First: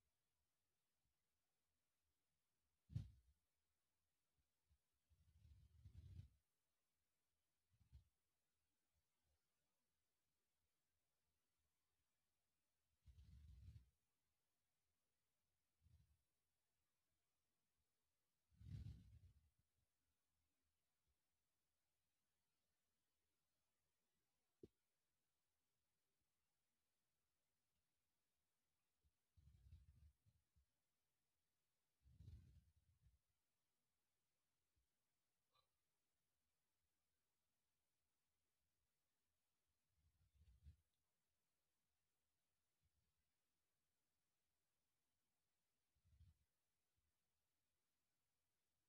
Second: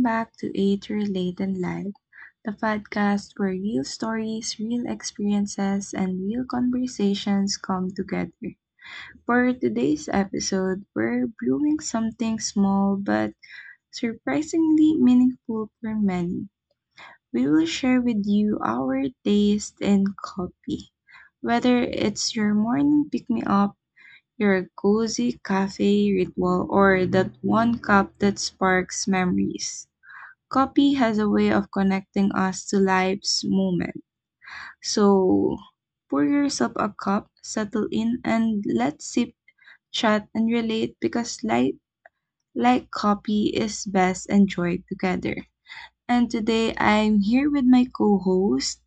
back to Eight Relate and Live, the podcast where real stories, real experiences, and real conversations come together. For today's episode, we're brewing something small but surprisingly meaningful for many. We will share with you our taste in coffee. Whether it's your morning pick me up, your cozy cafe ritual, or that one cup that sparks memories. Coffee has a way of connecting us to life's moment. So pour yourself a cup, settle in, and let's sip, chat, and relate because life, like coffee, is best enjoyed together. And today I'm here with my co host,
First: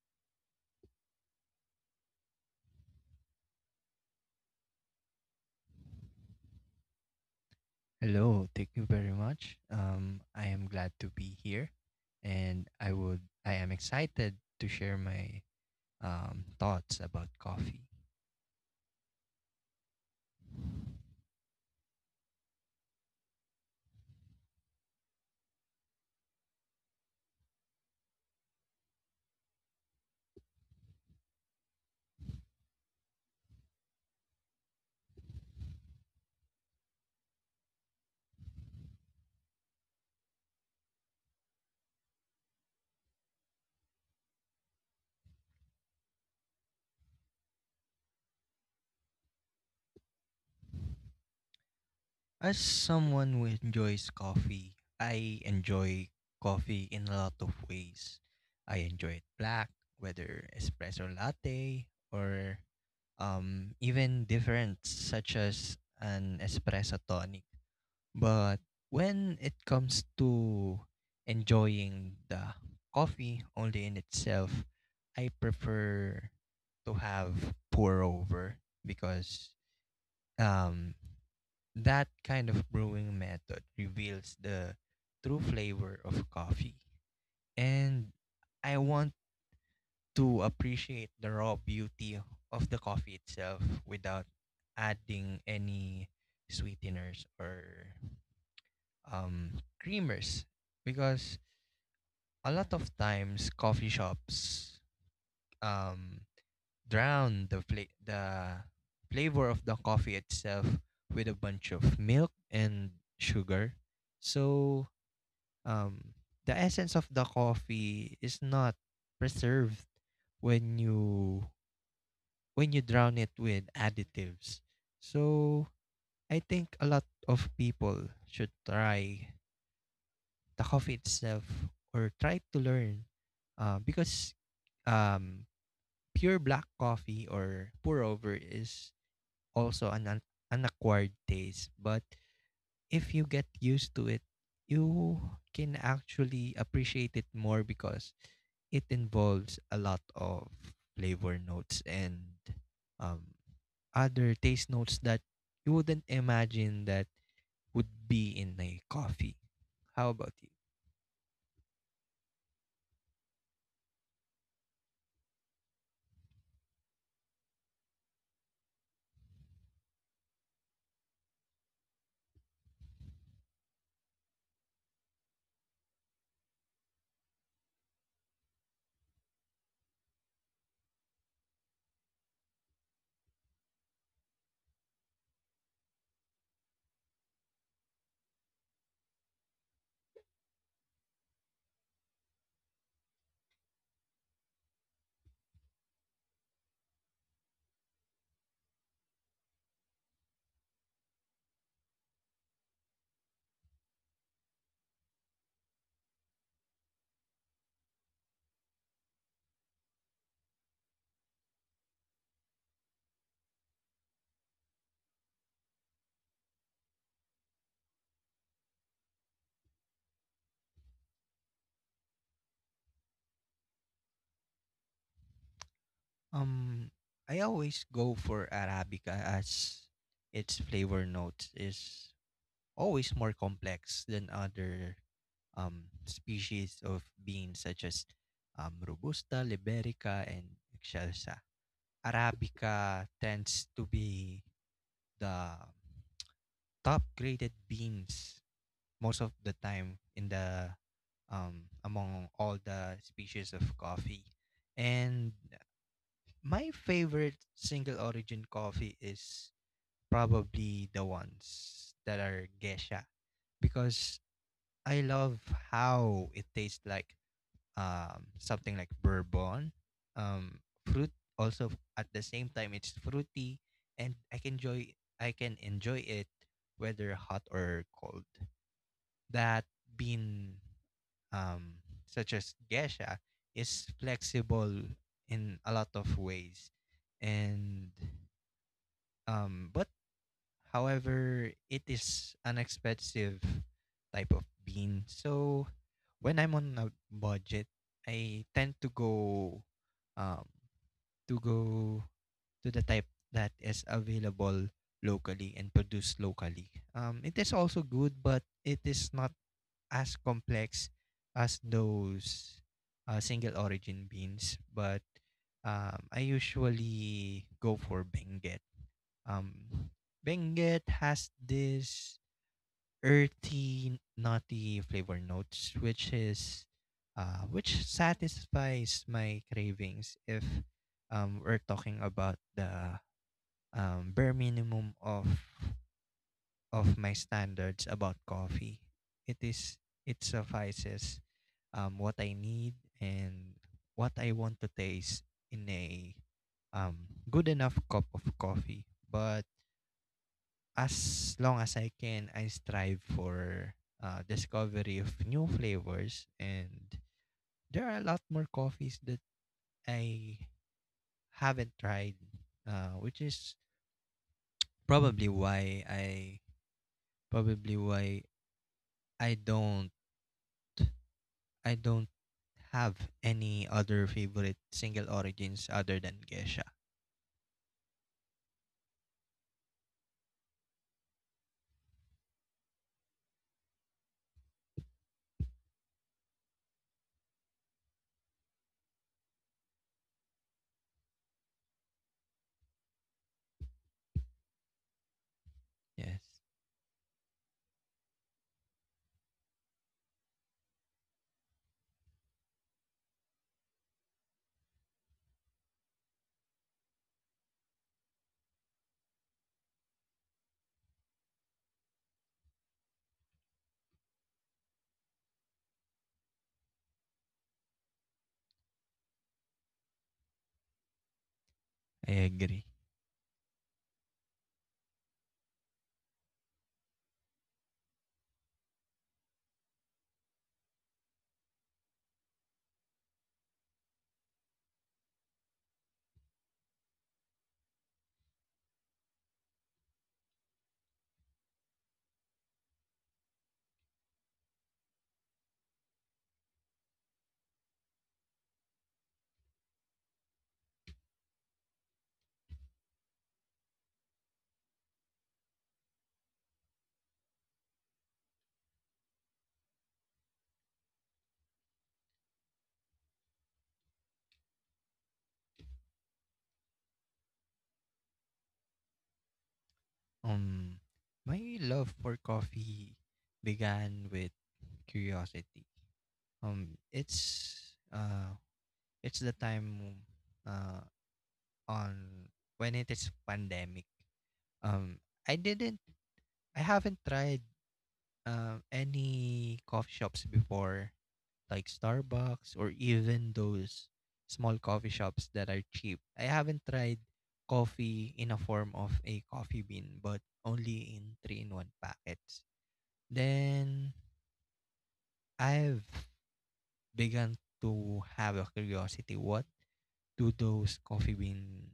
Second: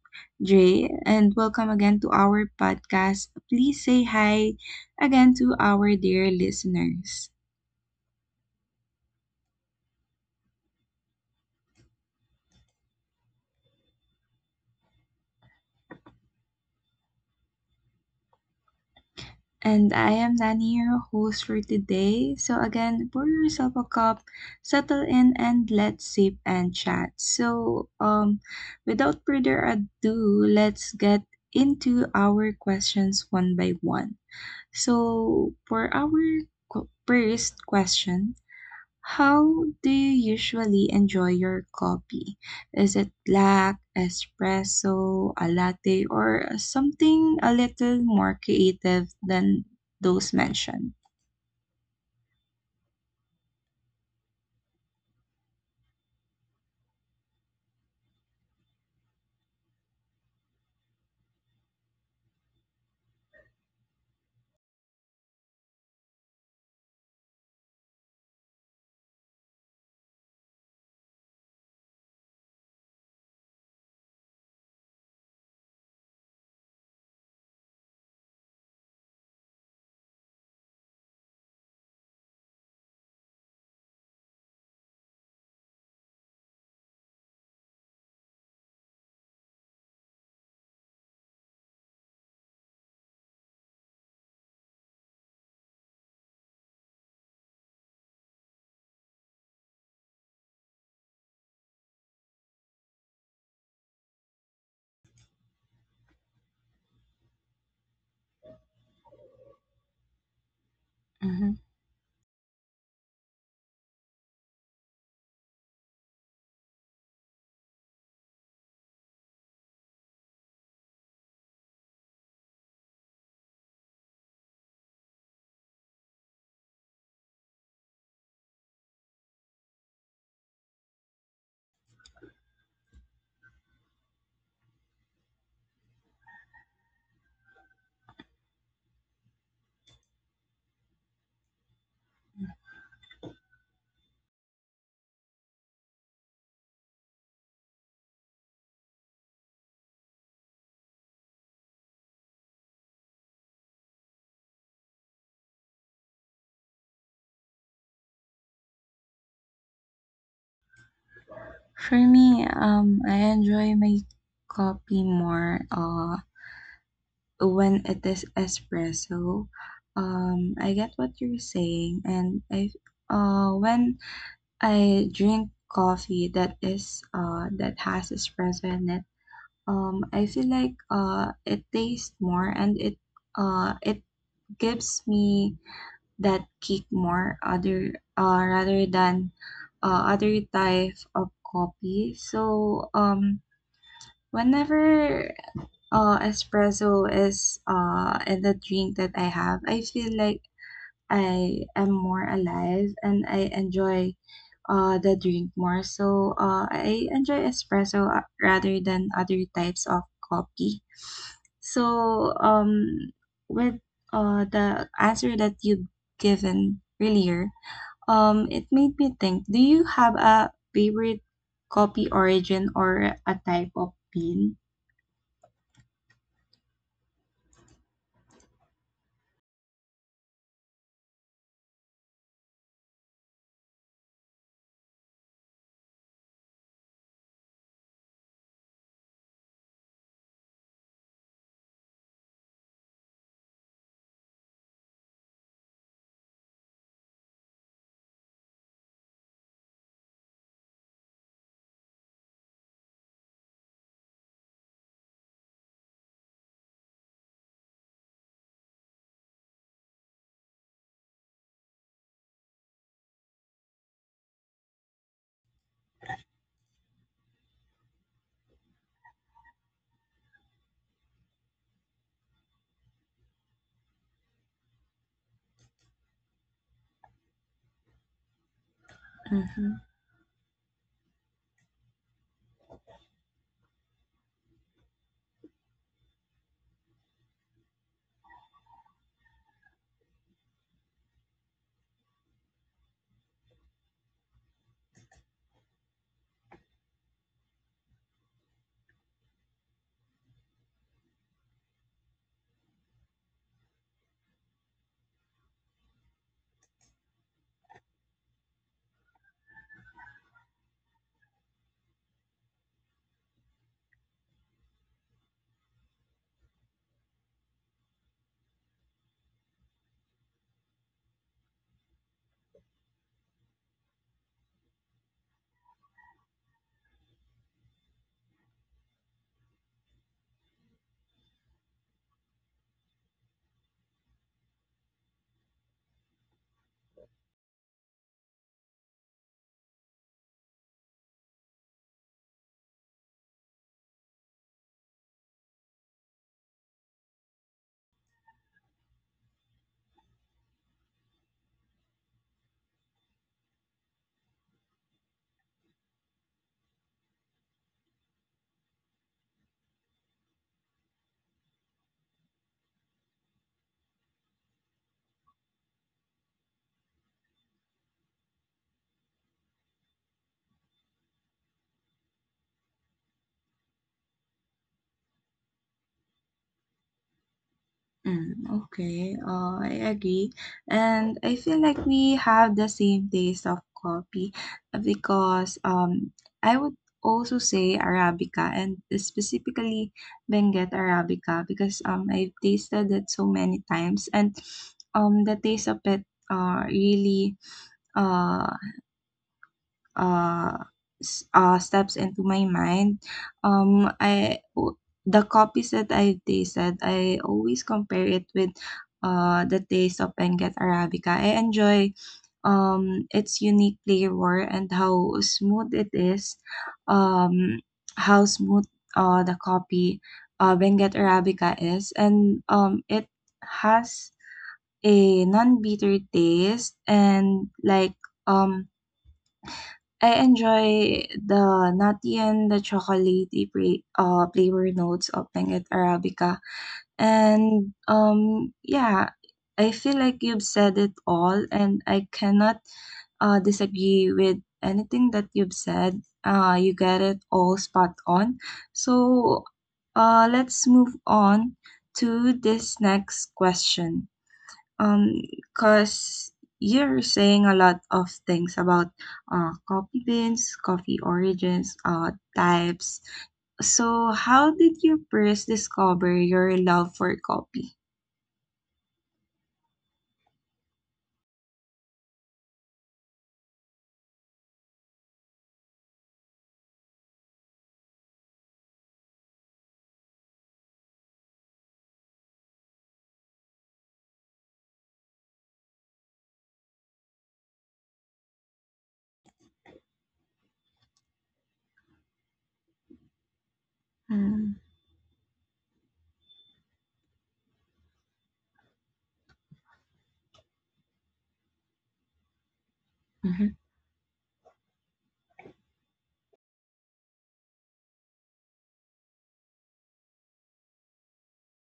Dre, and welcome again to our podcast. Please say hi again to our dear listeners. Hello, thank you very much. I am glad to be here, and I am excited to share my thoughts about coffee. And I am Nani, your host for today. So, again, pour yourself a cup, settle in, and let's sip and chat. So, without further ado, let's get into our questions one by one. So, for our first question, how do you usually enjoy your coffee? Is it black, espresso, a latte, or something a little more creative than those mentioned? As someone who enjoys coffee, I enjoy coffee in a lot of ways. I enjoy it black, whether espresso latte or even different, such as an espresso tonic. But when it comes to enjoying the coffee only in itself, I prefer to have pour over because um, that kind of brewing method reveals the true flavor of coffee. And I want to appreciate the raw beauty of the coffee itself without adding any sweeteners or creamers because a lot of times coffee shops um, drown the the flavor of the coffee itself with a Mm-hmm. bunch of milk and sugar. So um, the essence of the coffee is not preserved when you drown it with additives. So I think a lot of people should try the coffee itself or try to learn because um, pure black coffee or pour over is also an unacquired taste, but if you get used to it you can actually appreciate it more because it involves a lot of flavor notes and um, other taste notes that you wouldn't imagine that would be in a coffee. How about you? For me, I enjoy my coffee more when it is espresso. I get what you're saying, and I when I drink coffee that is that has espresso in it. I feel like it tastes more and it gives me that kick more other rather than other type of coffee. So whenever espresso is in the drink that I have, I feel like I am more alive and I enjoy the drink more. So I enjoy espresso rather than other types of coffee. So with the answer that you've given earlier, it made me think, do you have a favorite coffee origin or a type of bean? Um, I always go for Arabica as its flavor notes is always more complex than other species of beans such as Robusta, Liberica, and Excelsa. Arabica tends to be the top graded beans most of the time in the among all the species of coffee. And my favorite single origin coffee is probably the ones that are geisha because I love how it tastes like something like bourbon, fruit, also at the same time it's fruity, and I can enjoy it whether hot or cold. That Mm-hmm. bean such as geisha is flexible in a lot of ways, and but however, it is an expensive type of bean. So when I'm on a budget, I tend um to go to the type that is available locally and produced locally. It is also good, but it is not as complex as those single origin beans. But I usually go for Benguet. um, Benguet has this earthy, nutty flavor notes, which is, which satisfies my cravings. If we're talking about the bare minimum of my standards about coffee, it is it suffices what I need and what I want to taste in a um, good enough cup of coffee. But as long as I can, I strive for discovery of new flavors. And there are a lot more coffees that I haven't tried, which is probably why I probably why I don't have any other favorite single origins other than Gesha. Mm, okay, I agree. And I feel like we have the same taste of coffee because I would also say Arabica and specifically Benguet Arabica because I've tasted it so many times and the taste of it Yes, uh, really. uh, uh, steps into my mind. Um, I w- the copies that I tasted, I always compare it with the taste of Benguet Arabica. I enjoy its unique flavor and how smooth it is. Um, how smooth the copy Benguet Arabica is, I and agree. It has a non-bitter taste and um I enjoy the nutty and the chocolatey flavor notes of Benguet Arabica. And yeah, I feel like you've said it all, and I cannot disagree with anything that you've said. You get it all spot on. So let's move on to this next question. Um, cause you're saying a lot of things about coffee beans, coffee origins, types. So, how did you first discover your love for coffee? Um, my love for coffee began with curiosity. um it's uh it's the time uh on when it is pandemic. um i didn't I haven't tried any coffee shops before, like Starbucks, or even those small Mm-hmm, coffee shops that are cheap. I haven't tried coffee in a form of a coffee bean, but only in three in one packets. Then I've begun to have a curiosity, what do those coffee bean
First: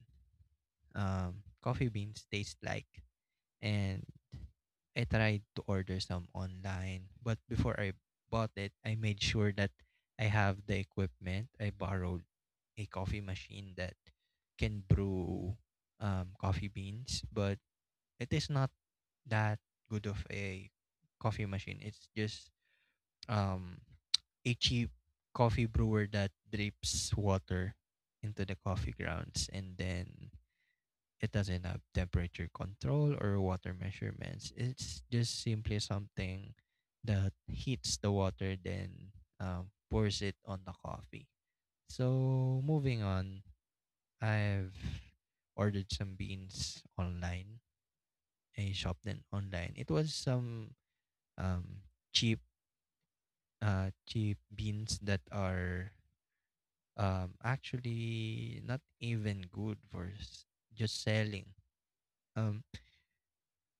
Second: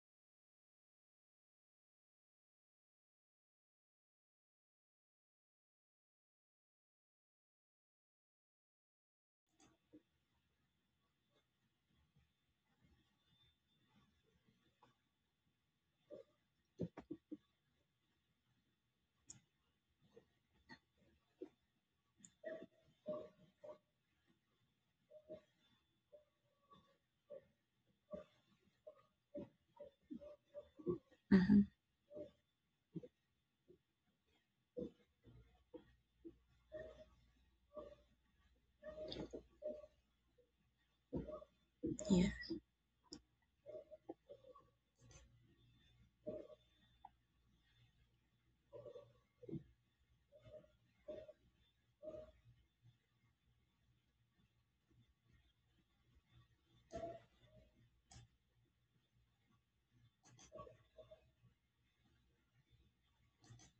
um coffee beans taste like? And I tried to order some online, but before I bought it I made sure that I have the equipment. I borrowed a coffee machine that can brew coffee beans, but it is not that good of a coffee machine. It's just um a cheap coffee brewer that drips water into the coffee grounds, and then it mm-hmm, doesn't have temperature control or water measurements. It's just simply something that heats the water, then pours it on the coffee. yeah. So moving on, I've ordered some beans online. I shopped them online. It was some um, cheap, cheap beans that are actually not even good for just selling. Um,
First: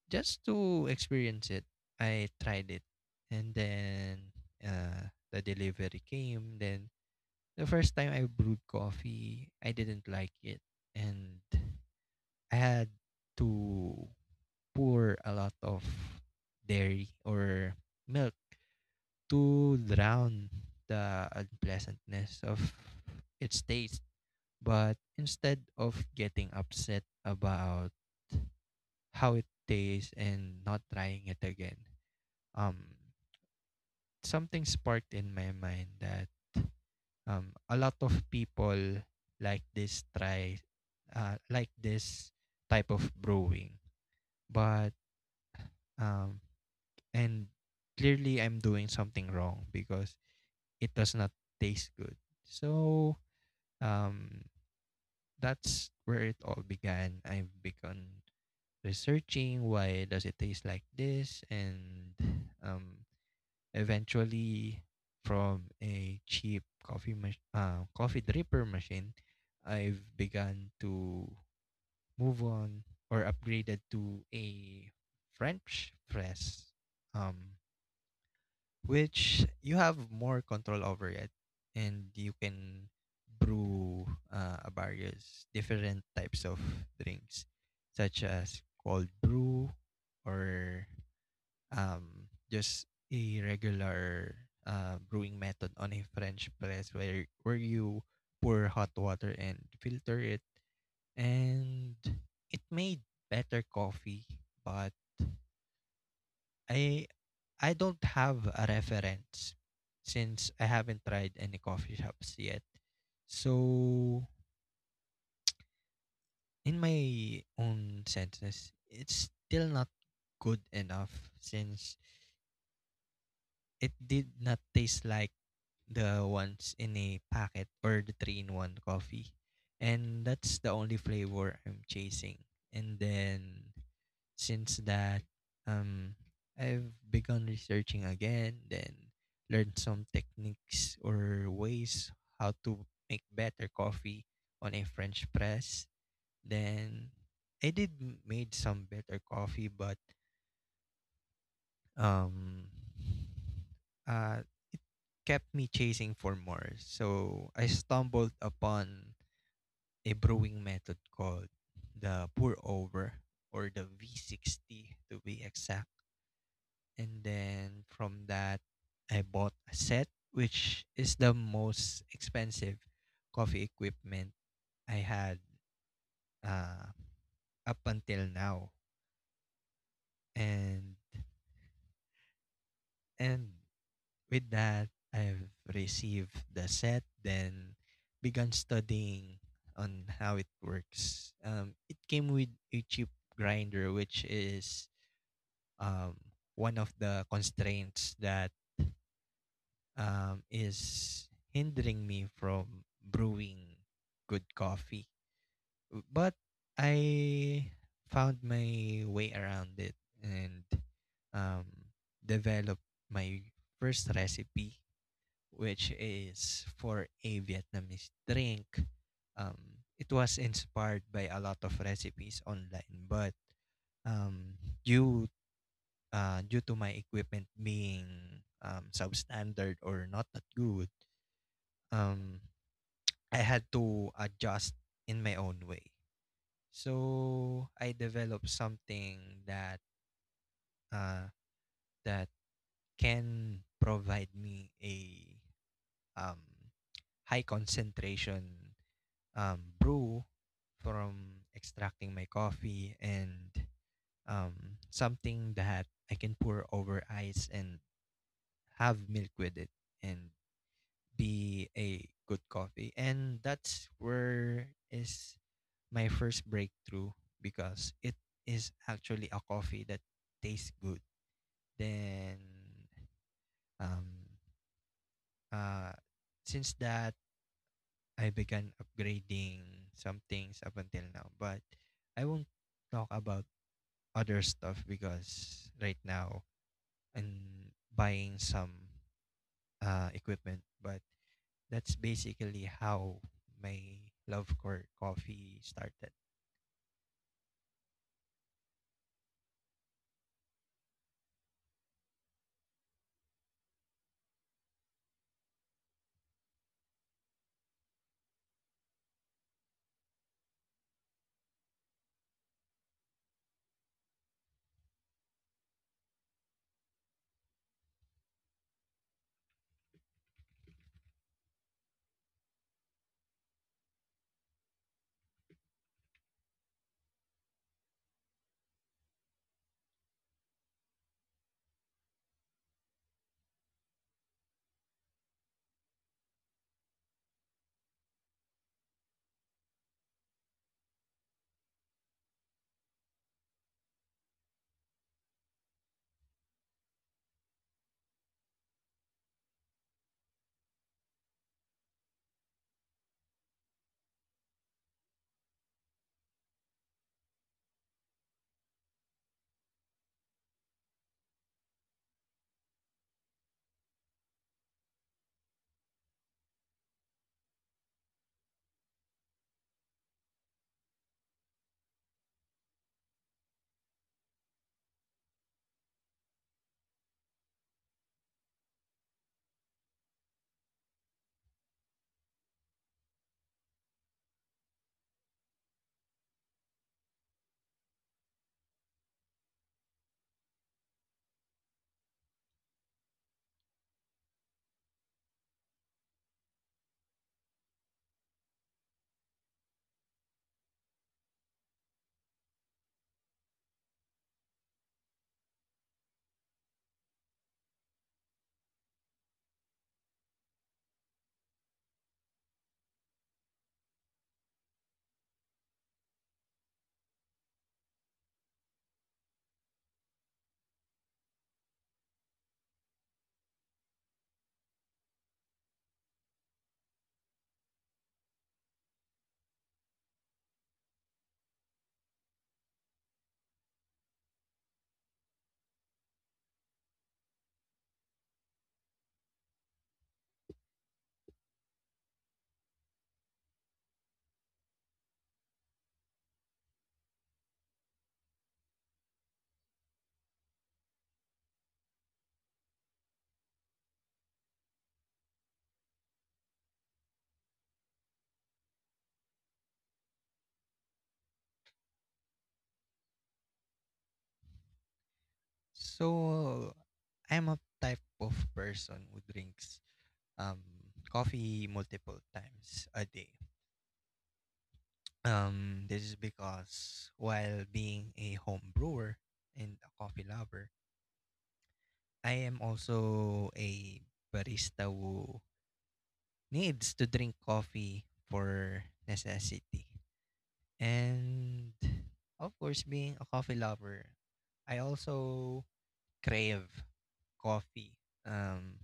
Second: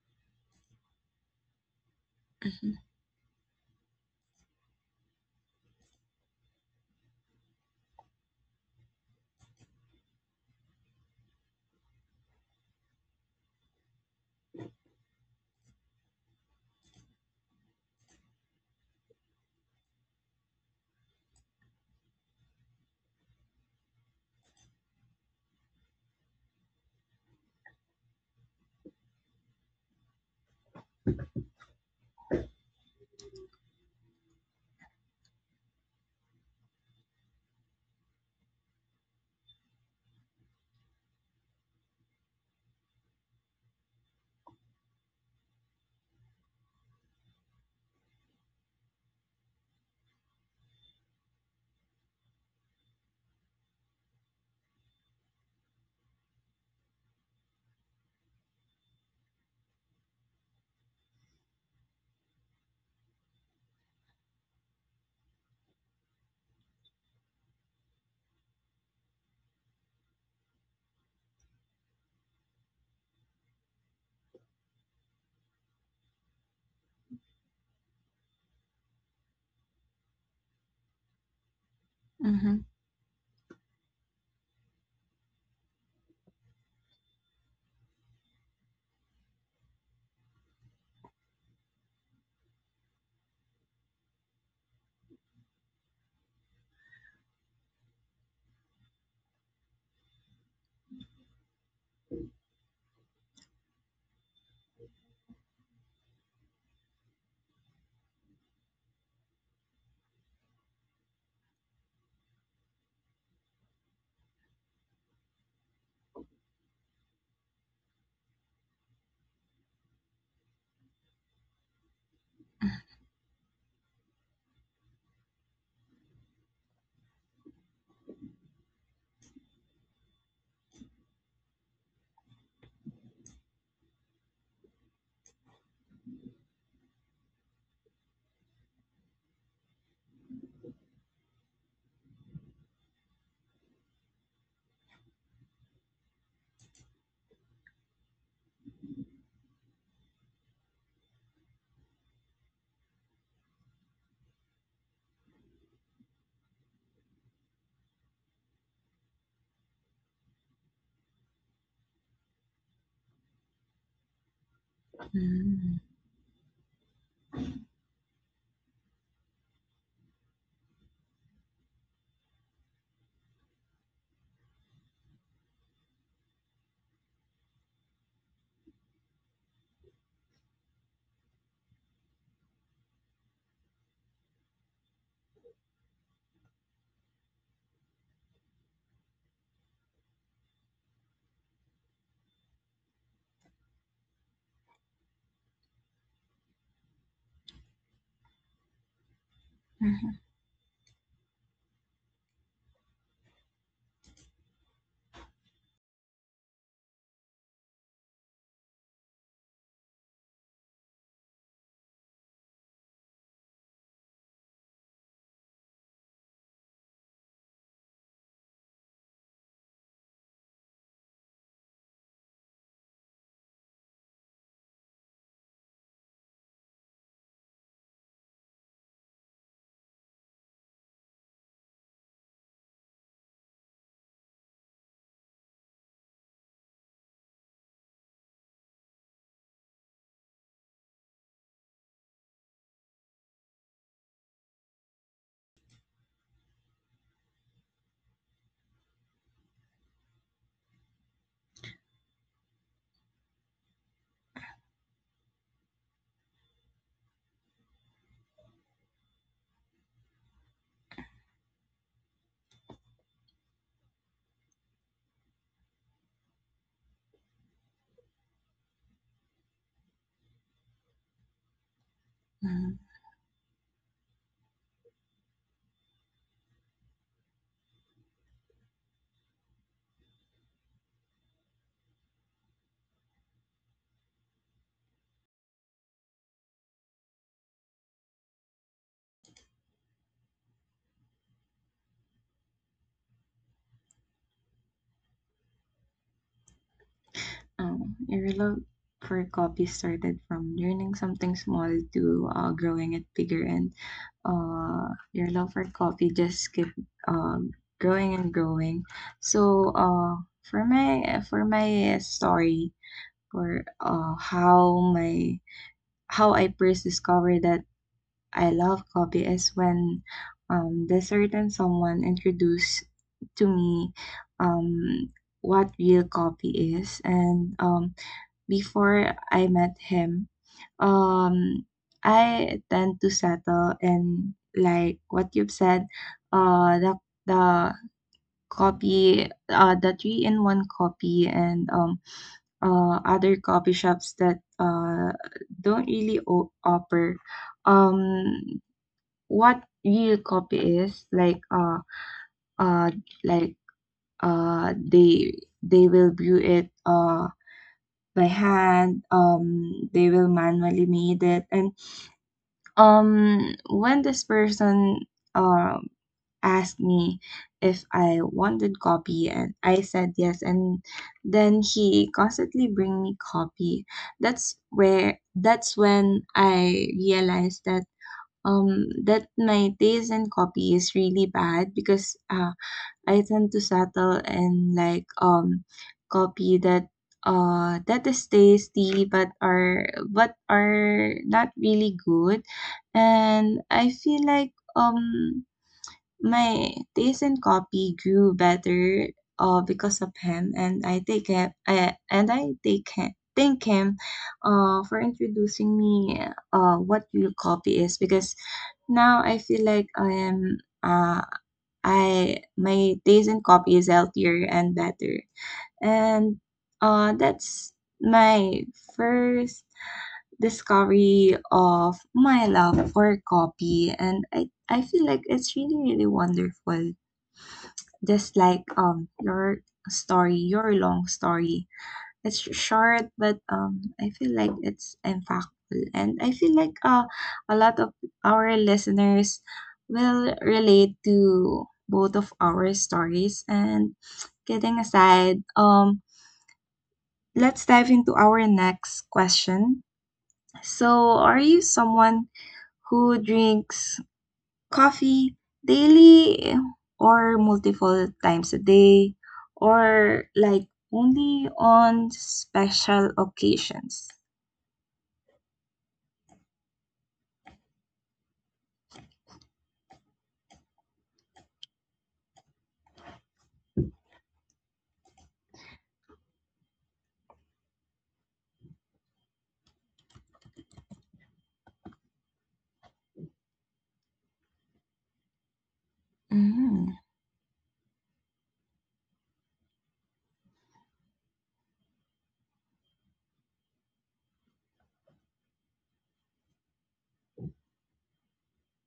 just to experience it, I Mm-hmm, tried it. And then the delivery came. Then the first time I brewed coffee, I didn't like it. And I had to pour a lot of dairy or milk to drown the unpleasantness of its taste. But instead of getting upset about how it tastes and not trying it again, um something sparked in my mind that a lot of people like this try like this type of brewing, but um and clearly I'm doing something wrong because it does not taste good. So um that's where it all began. I've begun researching, why does it taste like this? And um eventually, from a cheap coffee dripper machine, I've begun to move on or upgraded to a French press, um, which you have more control over it, and you mm-hmm, can brew various different types of drinks, such as cold brew, or just a regular brewing method on a French press, where you pour hot water and filter it, and it made better coffee. But I I don't have a reference since I haven't tried any coffee shops yet. So in my own senses, it's still not good enough since it did not taste like the ones in a packet or the three in one coffee. And that's the only flavor I'm chasing. And then since that, um, I've begun researching again, then learned some techniques or ways how to make better coffee on a French press. Then I did made some better coffee, but um uh it kept me chasing for more, so I stumbled upon a brewing method called the pour over, or the V60 to be exact. And then from that I bought a set, which is the most expensive coffee equipment I had uh, up until now. And and With that, I've received the set, then began studying on how it works. It came with a chip grinder, which is um, one of the constraints that is hindering me from brewing good coffee. But I found my way around it and um, developed my first recipe, which is for a Vietnamese drink. It was inspired by a lot of recipes online, but um, due due to my equipment being substandard or not that good, um, I had to adjust in my own way. So I developed something that uh, that can provide me a um, high concentration brew, from extracting my coffee, and something that I can pour over ice and have milk with it and be a good coffee. And that's where is my first breakthrough, because it is actually a coffee that tastes good. Then mm-hmm. um uh since that I began upgrading some things up until now, but I won't talk about other stuff because right now I'm buying some equipment, but that's basically how my love for coffee started. Oh, your love for coffee started from learning something small to growing it bigger, and your love for coffee just kept uh, growing and growing. So, for my story, for how I first discovered that I love coffee is when the certain someone introduced to me um, what real coffee is, and before I met him, um, I tend to settle in like what you've said, uh, the the copy, the three in one copy, and other coffee shops that don't really offer, um, what real copy is uh like uh they they will brew it by hand, they will manually made it, and when this person um asked me if I wanted copy and I said yes, and then he constantly bring me copy. That's when I realized that my taste in copy is really bad because I tend to settle and copy that that is tasty but are, but are not really good. And I feel like my taste in copy grew better because of him, and I take him, thank him for introducing me what real copy is, because now I feel like I am I my days in coffee is healthier and better. And that's my first discovery of my love for coffee, and I feel like it's really really wonderful. Just like your story, your long story. It's short, but I feel like it's impactful, and I feel like a lot of our listeners will relate to both of our stories. And kidding aside, let's dive into our next question. So, are you someone who drinks coffee daily or multiple times a day, or like only on special occasions? So I'm a type of person who drinks um, coffee multiple times a day. This is because while being a home brewer and a coffee lover, I am also a barista who Mm, needs to drink coffee for necessity. And of course, being a coffee lover, I also crave coffee um,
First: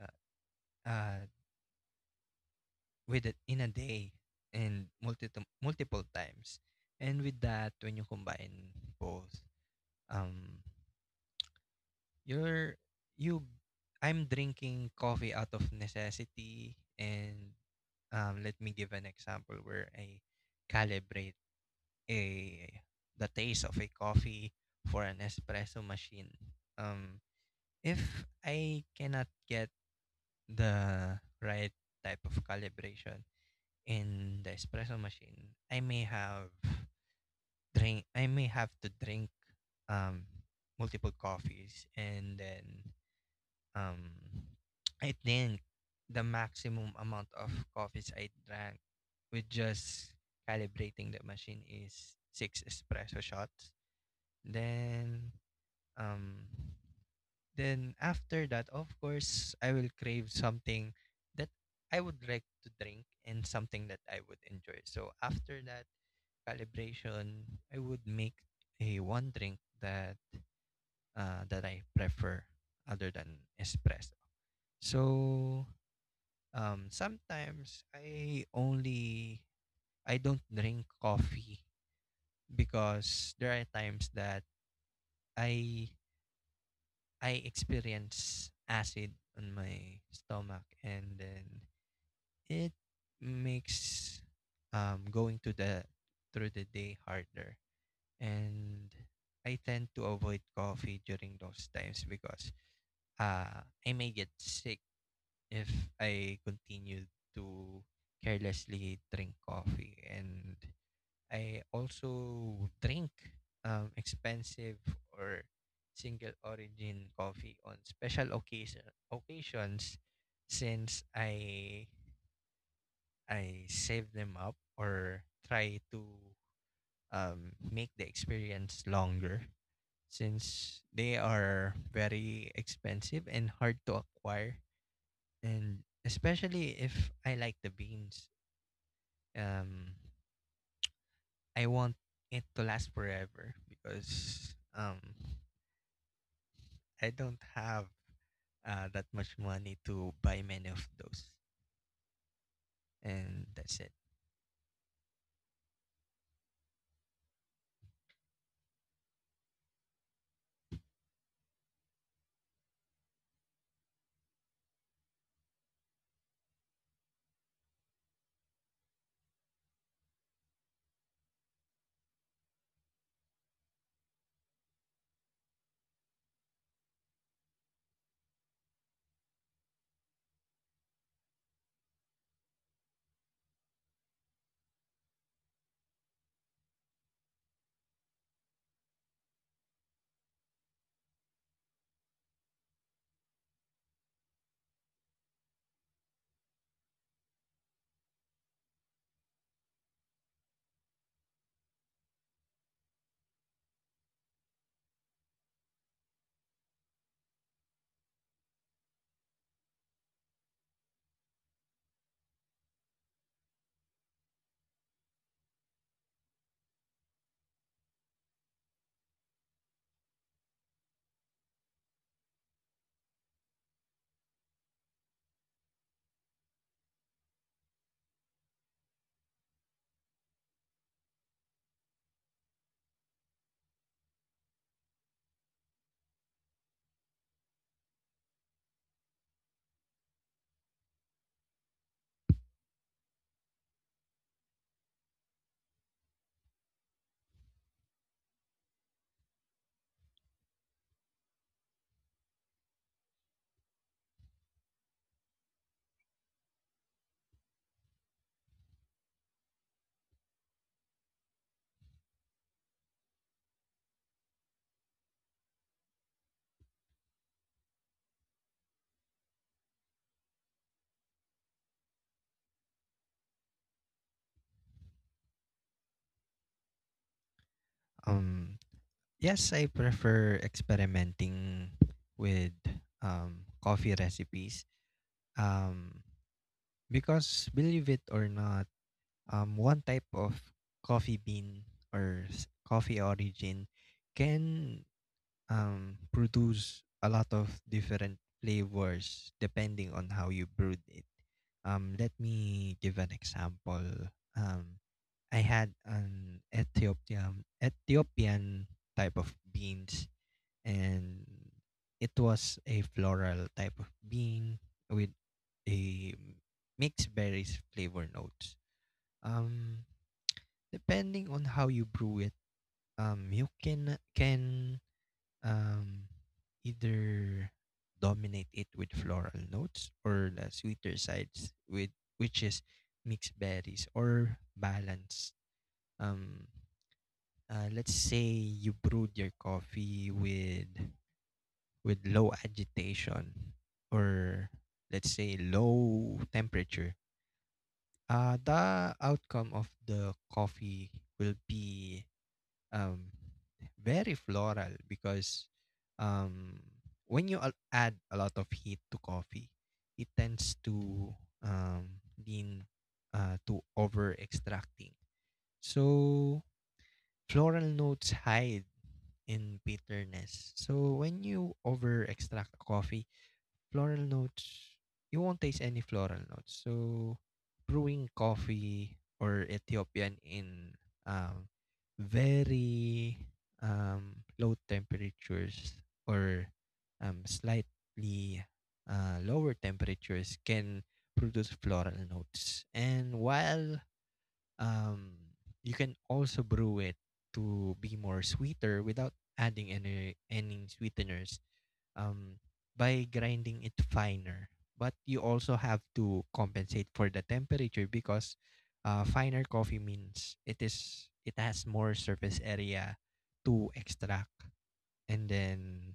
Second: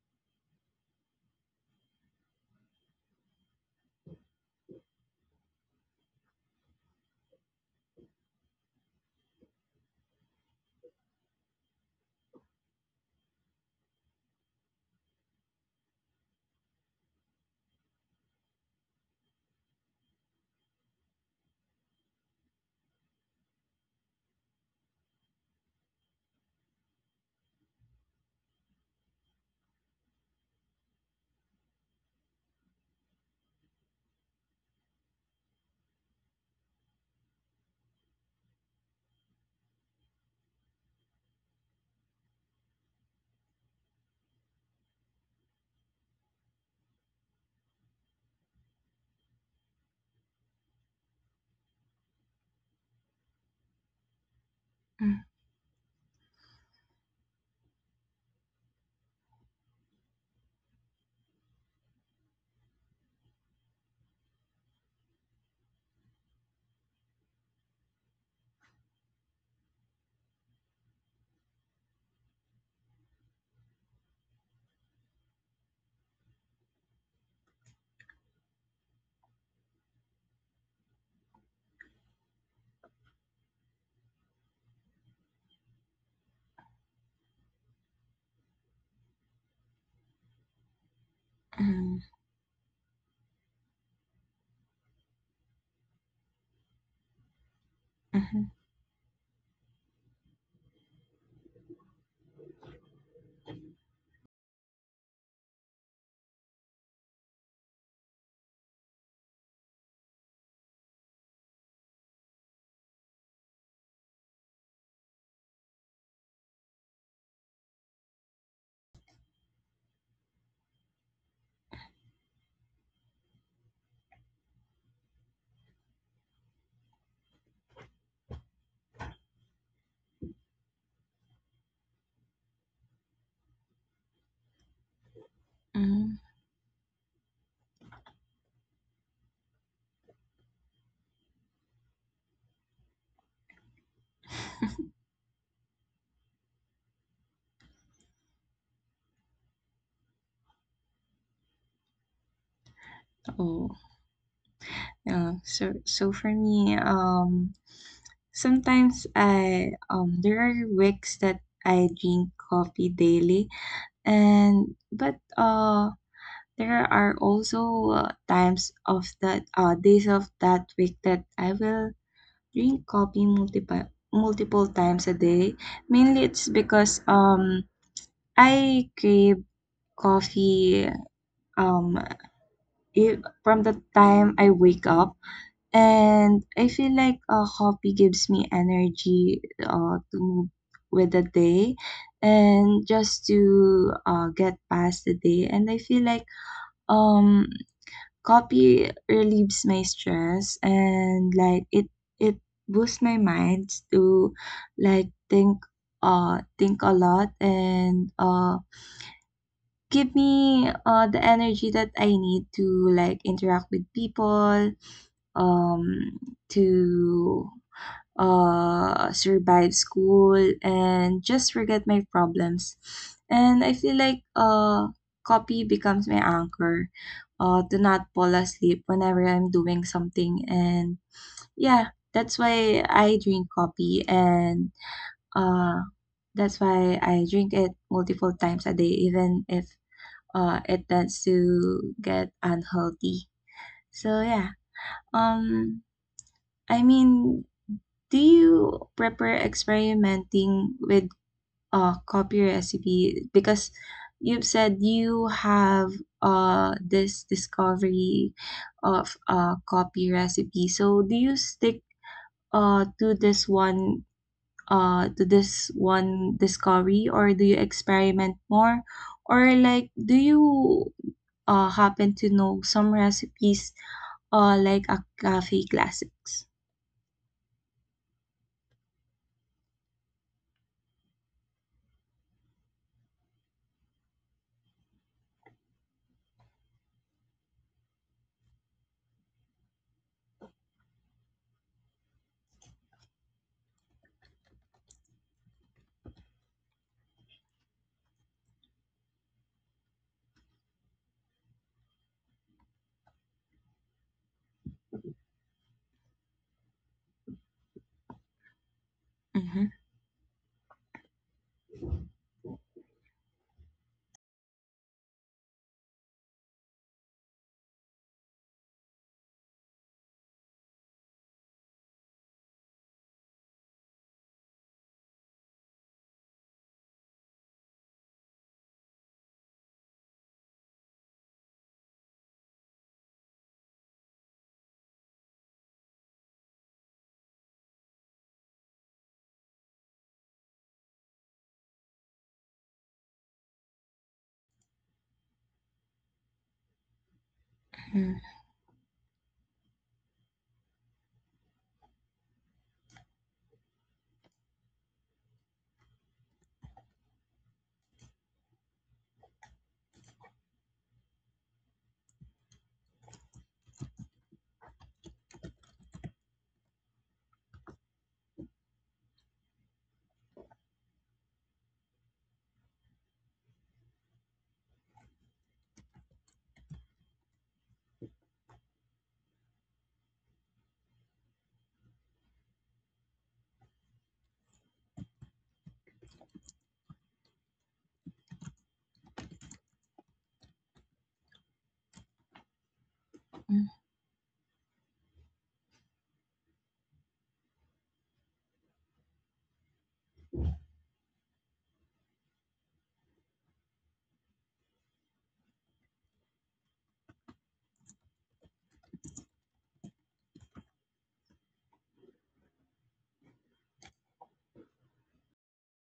uh, uh, with it in a day and multiple times. And with that, when you combine both, um, you're you, I'm drinking coffee out of necessity. And let me give an example where I calibrate a the taste of a coffee for an espresso machine. Um, if I cannot get the right type of calibration in the espresso machine, I may have to drink um, multiple coffees, and then um, I think the maximum amount of coffees I drank with just calibrating the machine is six espresso shots. mm, Then um after that, of course, I will crave something that I would like to drink and something that I would enjoy. So after that calibration, I would make a one drink that I prefer other than espresso. So sometimes I don't drink coffee because there are times that I I experience acid on my stomach, and then mm, it makes going to the through the day harder, mhm, and I tend to avoid coffee during those times because I may get sick if I continue to carelessly drink coffee. And I also drink expensive or single origin coffee on special occasion occasions, since I save them up or try to make the experience longer, since they are very expensive and hard to acquire. And mm. especially if I like the beans, um I want it to last forever, because I don't have that much money to buy many of those, and Oh, that's it. yeah. So, so for me, sometimes I there are weeks that I drink coffee daily, and but there are also times of that days of that week that I will drink coffee multiple times a day. Mainly, it's because I crave coffee um if, from the time I wake up. And I feel like a coffee gives me energy to move with the day and just to get past the day. And I feel like um, copy relieves my stress and like it boosts my mind to like think a lot and give me the energy that I need to like interact with people, um, to survive school and just forget my problems. And I feel like copy becomes my anchor to not fall asleep whenever I'm doing something. And yeah, that's why I drink coffee, and uh, that's why I drink it multiple times a day, even if it tends to get unhealthy. So yeah, um, I mean, do you prefer experimenting with copy recipe, because you've said you have this discovery of copy recipe. So do you stick uh to this one to this one discovery, or do you experiment more, or like do you happen to know some recipes like a cafe classics? Um, yes, I prefer experimenting with coffee recipes. Um, because believe it or not, one type of coffee bean or coffee origin can produce a lot of different flavors depending on how you brewed it. Let me give an example. Um, I had an Ethiopian type of Mm-hmm. beans, and it was a floral type of bean with a mixed berries flavor notes. Um, Depending on how you brew it, you can um, either dominate it with floral notes or the sweeter sides with which is mixed berries or balance. Um, let's say you brewed your coffee with low agitation or let's say low temperature. Mm-hmm. The outcome of the coffee will be um, very floral because um, when you add a lot of heat to coffee, it tends to um, lean to over extracting. So floral notes hide in bitterness. So when you over extract a coffee, floral notes, you won't taste any floral notes. So, brewing coffee or Ethiopian in um, very low temperatures or slightly lower temperatures can produce floral notes. And Mm-hmm. while um, you can also brew it to be more sweeter without adding any sweeteners um, by grinding it finer. But you also have to compensate for the temperature because finer coffee means it has more surface area to extract. And then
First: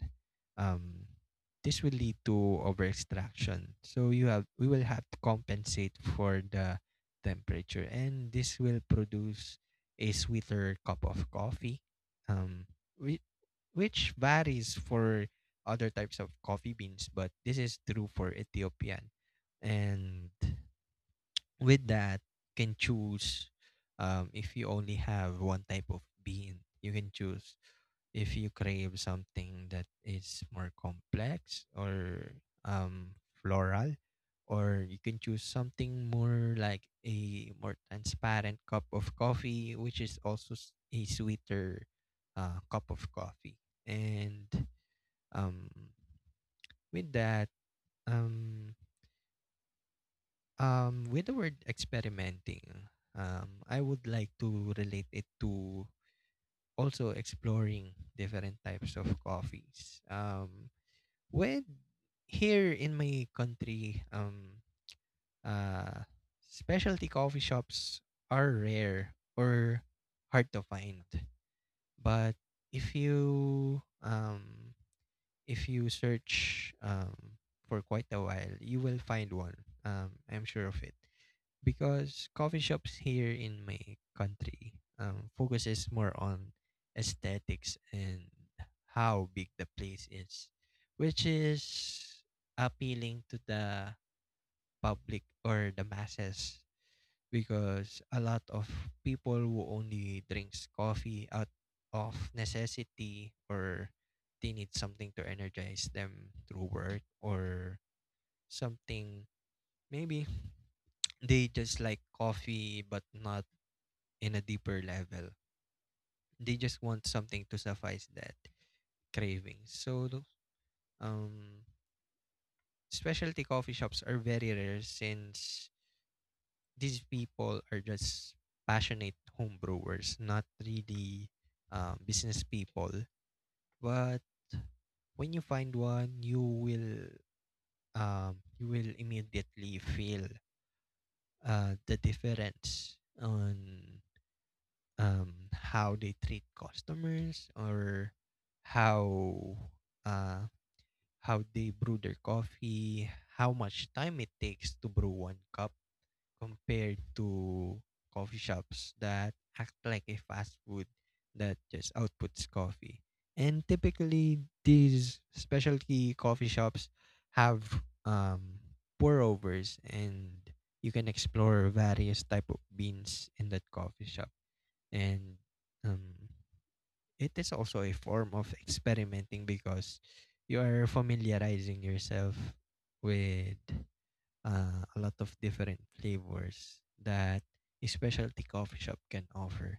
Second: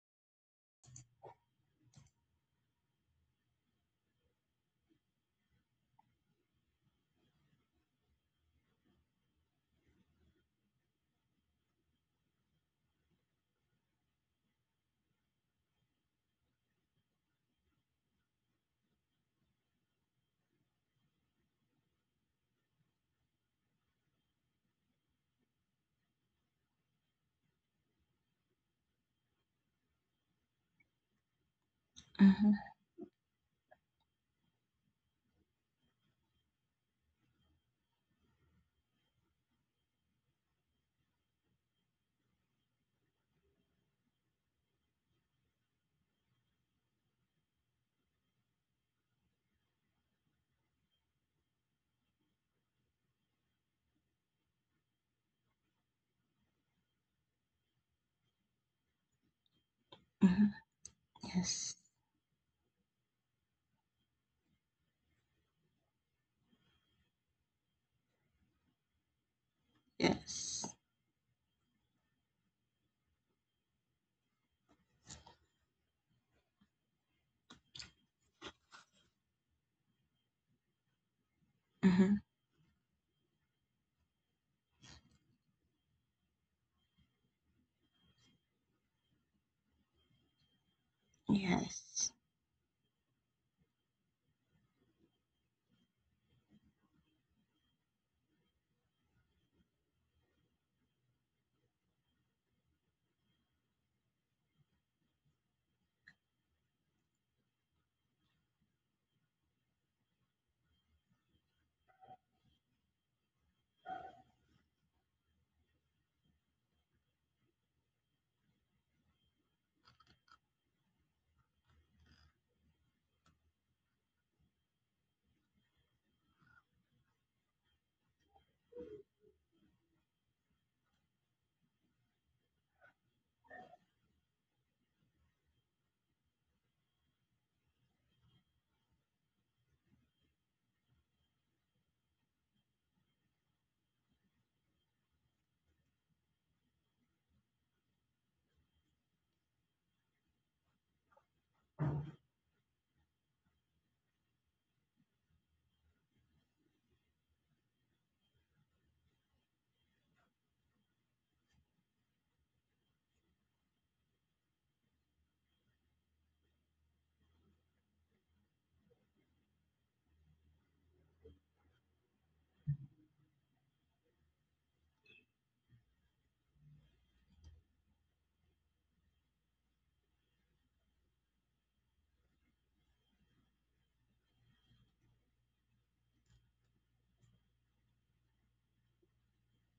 um, this will lead to over extraction. So you have we will have to compensate for the temperature, and this will produce a sweeter cup of coffee, um, whi- which varies for other types of coffee beans, but this is true for Ethiopian. And with that, can choose if you only have one type of bean, you can choose if you crave something that is more complex or Mm-hmm. um floral, or you can choose something more like a more transparent cup of coffee which is also a sweeter cup of coffee. And um with that um with the word experimenting, I would like to relate it to also exploring different types of coffees Mm-hmm. um When Yes. here in my country, uh, specialty coffee shops are rare or hard to Yes. find. But if you um, if you search for quite a while, you will find one. I'm sure of it Mm-hmm. because coffee shops here in my country focuses more on aesthetics and how big the place is, which Yes. is appealing to the public or the masses because a lot of people who only drinks coffee out of necessity, or they need something to energize them through work or something, maybe they just like coffee but not in a deeper level. They just want something to suffice that craving. So, um, specialty coffee shops are very rare since these people are just passionate home brewers, not really business people. But when you find one, you will immediately feel the difference on how they treat customers, or how uh, how they brew their coffee, how much time it takes to brew one cup compared to coffee shops that act like a fast food that just outputs coffee. And typically, these specialty coffee shops have pour overs, and you can explore various type of beans in that coffee shop, and um, it is also a form of experimenting because you are familiarizing yourself with a lot of different flavors that a specialty coffee shop can offer,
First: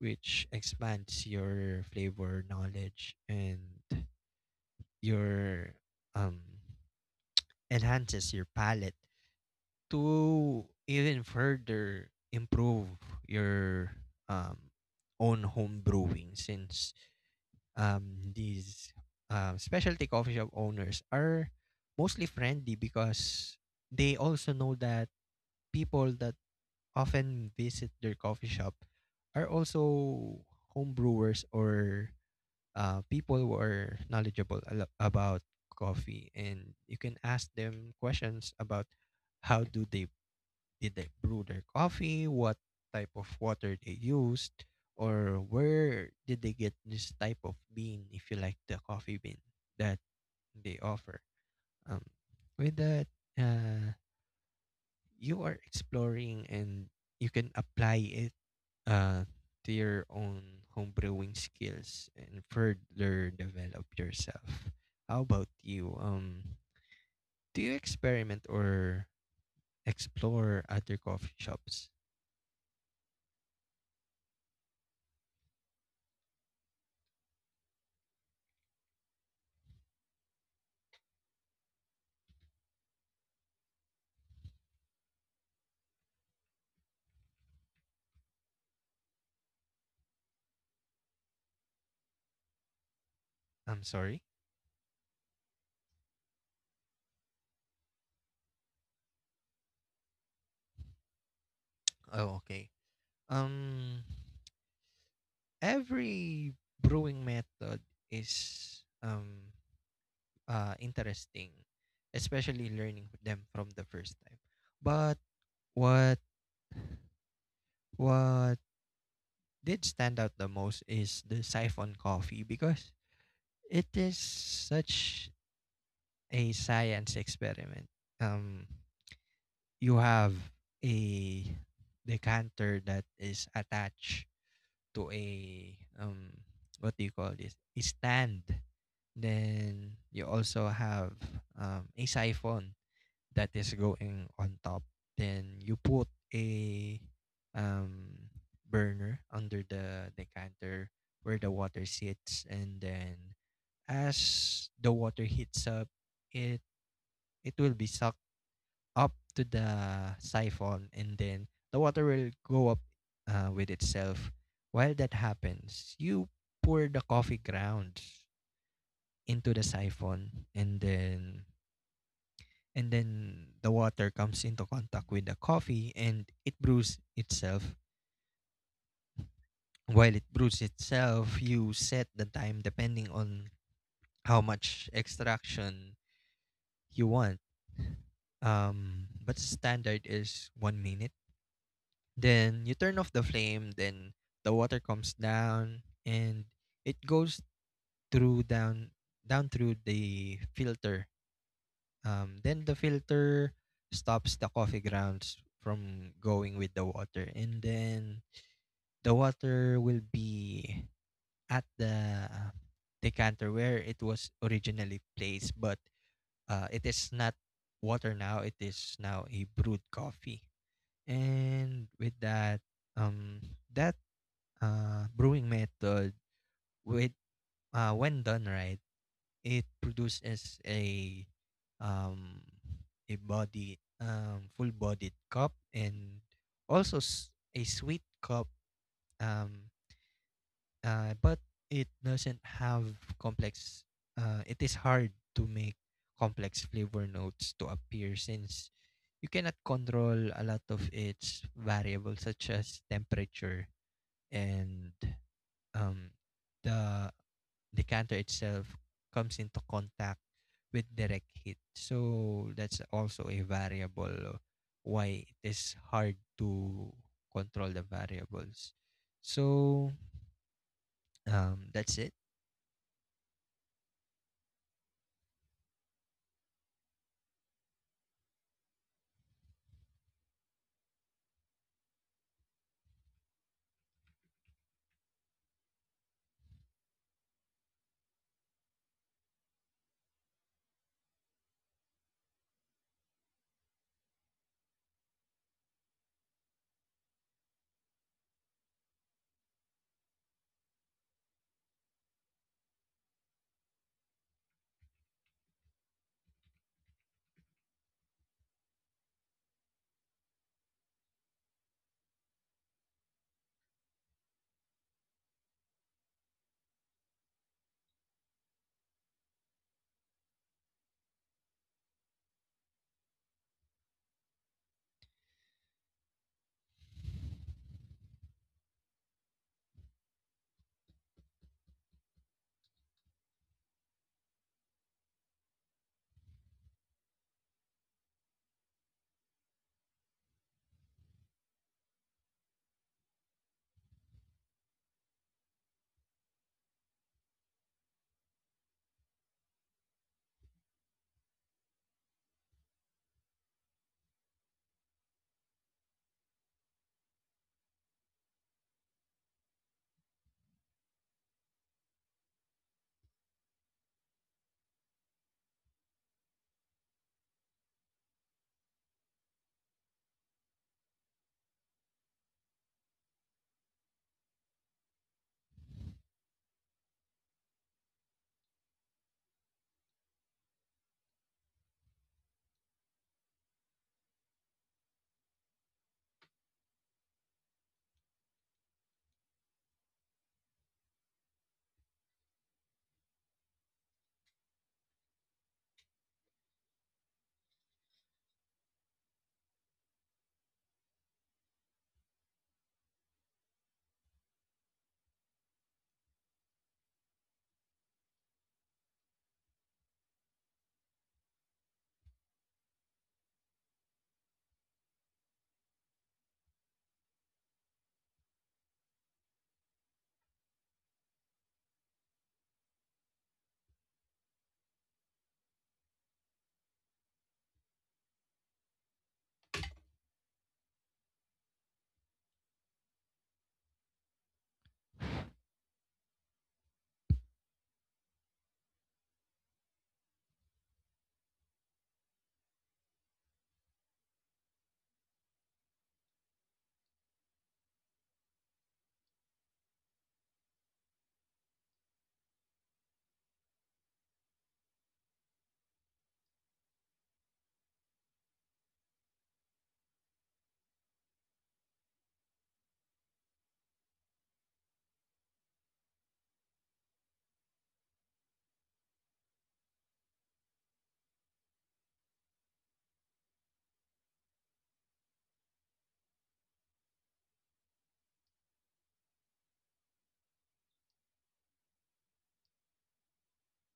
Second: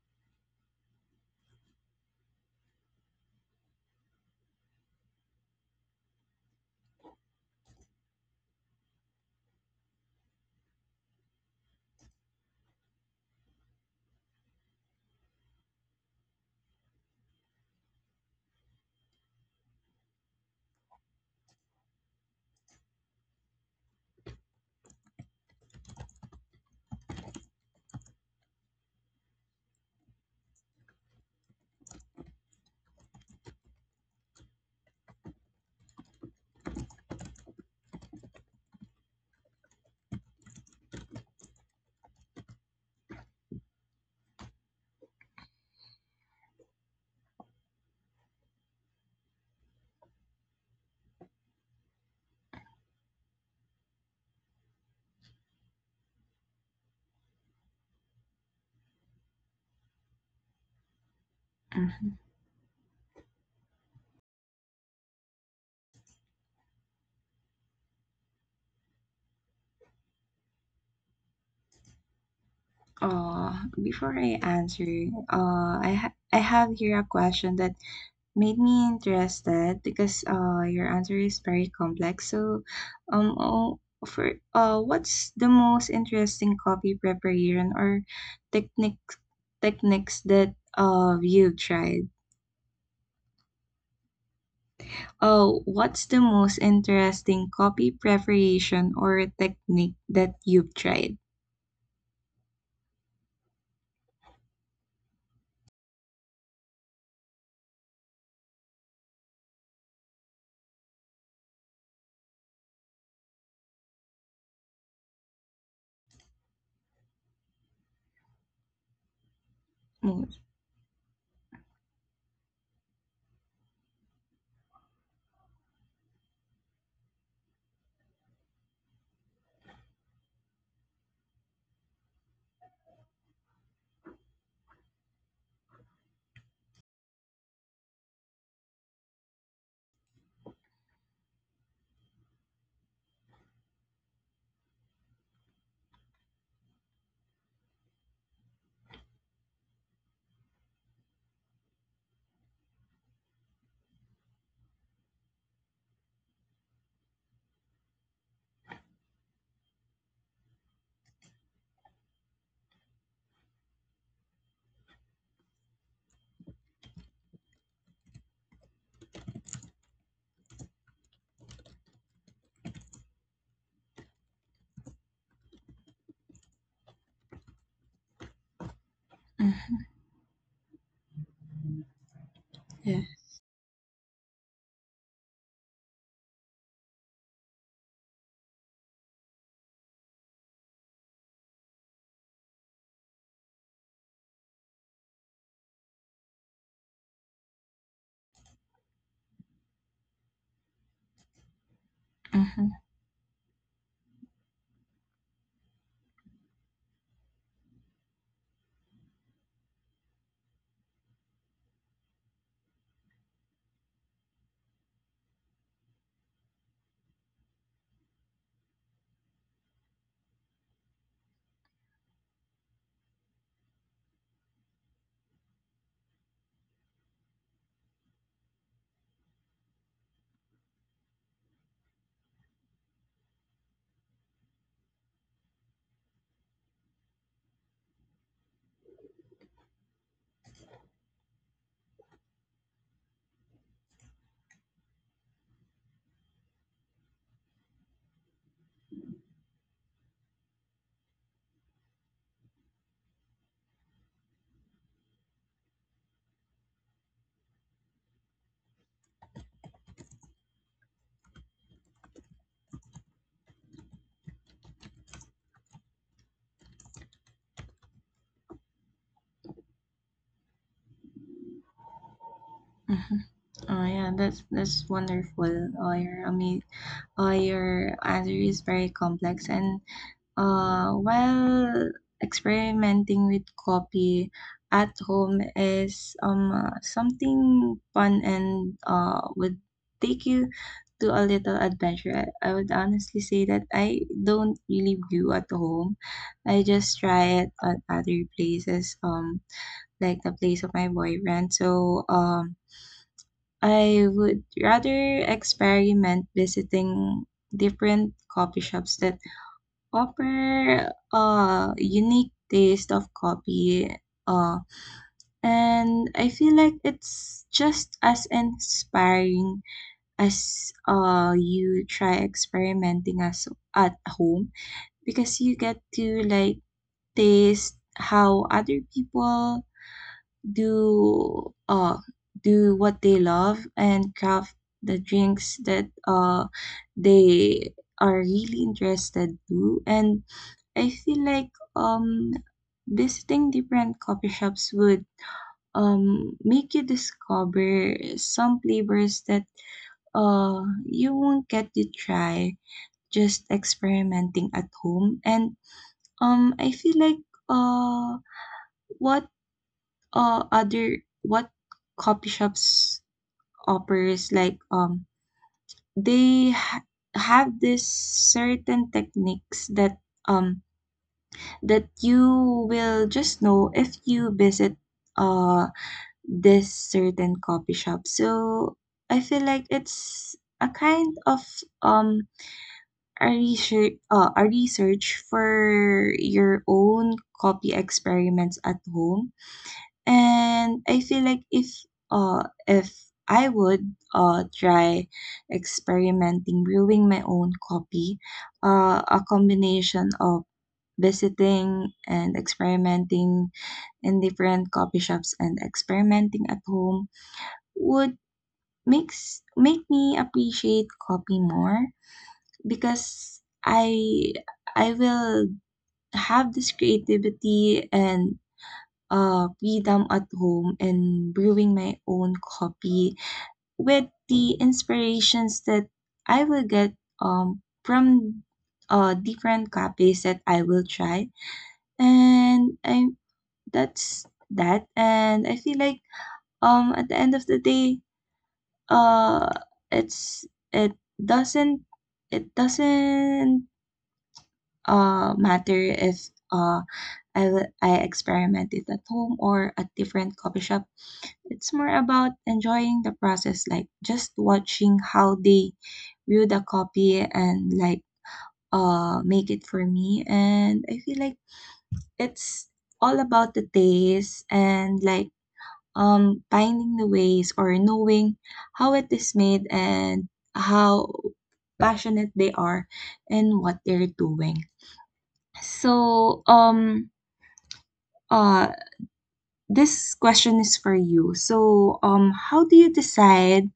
which expands your flavor knowledge and your um enhances your palate to even further improve your um own home brewing, since these specialty coffee shop owners are mostly friendly because they also know that people that often visit their coffee shop are also home brewers, or people who are knowledgeable about coffee, and you can ask them questions about how do they did they brew their coffee, what type of water they used, or where did they get this type of bean, if you like the coffee bean that they offer. Um, with that, uh, you are exploring and you can apply it uh, to your own home brewing skills Mm-hmm. and further develop yourself. How about you? Do you experiment or explore other coffee shops? Uh, before I answer, I have here a question that made me interested because your answer is very complex. So, oh, for what's the most interesting coffee preparation or technique techniques that you tried? I'm sorry. Oh, what's the most interesting coffee preparation or technique that you've tried? Oh, okay. Um, every brewing method is interesting, especially learning them from the first time. But what what did stand out Mm, the most is the siphon coffee because it is such a science experiment. Um, you have a decanter that is attached to a what do you call this? A stand. Then you also have a siphon that is going on top. Then you put a um burner under the decanter where the water sits, and then as the water heats up, it it will be sucked up to the siphon, and then the water will go up with itself. While that happens, you pour the coffee grounds into the siphon, and then the water comes into contact with the coffee and it brews itself. mhm, While it brews itself, you set the time yeah. depending on how much extraction you want. But standard is 1 minute. Then you turn off the flame, then the water comes down and it goes through down through the filter. Then Mhm. the filter stops the coffee grounds from going with the water, and then the water will be at the decanter where it was originally placed, but it is not water now, it is now a brewed coffee. And with that, um that brewing method, with when done right, it produces um, a body full bodied cup and also a sweet cup, um, but it doesn't have complex it is hard to make complex flavor notes to appear since you cannot control a lot of its variables such as temperature, and um, the decanter itself comes into contact with direct heat. So that's also a variable why it is hard to control the variables. So that's it. Mhm. Oh yeah, that's wonderful. Oh, your ama- your answer is very complex. And while experimenting with copy at home is something fun and would take you to a little adventure. I would honestly say that I don't really brew at home. I just try it at other places, like the place of my boyfriend. So I would rather experiment visiting different coffee shops that offer a unique taste of coffee. Uh, and I feel like it's just as inspiring as you try experimenting as at home, because you get to like taste how other people do do what they love and craft the drinks that they are really interested to. And I feel like um visiting different coffee shops would make you discover some flavors that you won't get to try just experimenting at home. And I feel like uh what other what coffee shops operas like, they ha- have this certain techniques that um that you will just know if you visit uh this certain coffee shop. So I feel like it's a kind of um a research, a research for your own copy experiments at home. And I feel like if I would try experimenting brewing my own coffee, a combination of visiting and experimenting in different coffee shops and experimenting at home would make me appreciate coffee more, because I will have this creativity and freedom at home and brewing my own coffee with the inspirations that I will get from different cafes that I will try. And I That's that. And I feel like at the end of the day, uh, it's it doesn't it doesn't matter if I experiment it at home or at different coffee shop. It's more about enjoying the process, like just watching how they view the copy and like make it for me. And I feel like it's all about the taste and like finding the ways or knowing how it is made and how passionate they are and what they're doing. So uh this question is for you. So how do you decide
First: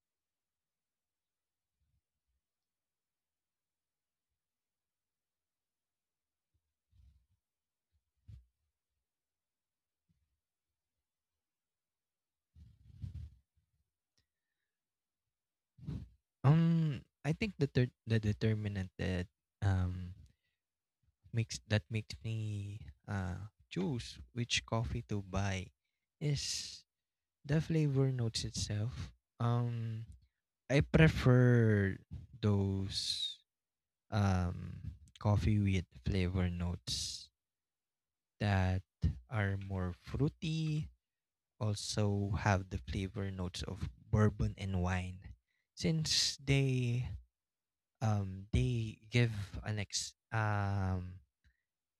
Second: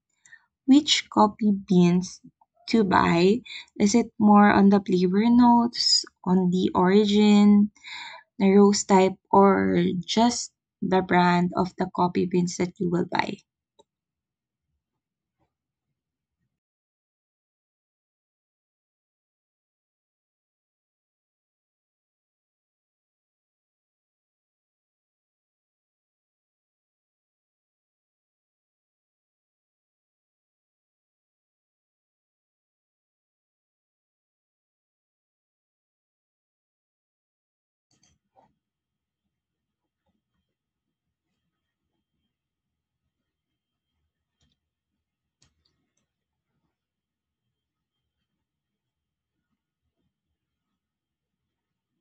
which coffee beans to buy? Is it more on the flavor notes, on the origin, the roast type, or just the brand of the coffee beans that you will buy? I think the determinant that um makes that makes me choose which coffee to buy is the flavor notes itself. Um, I prefer those um, coffee with flavor notes that are more fruity, also have the flavor notes of bourbon and wine. Since they give an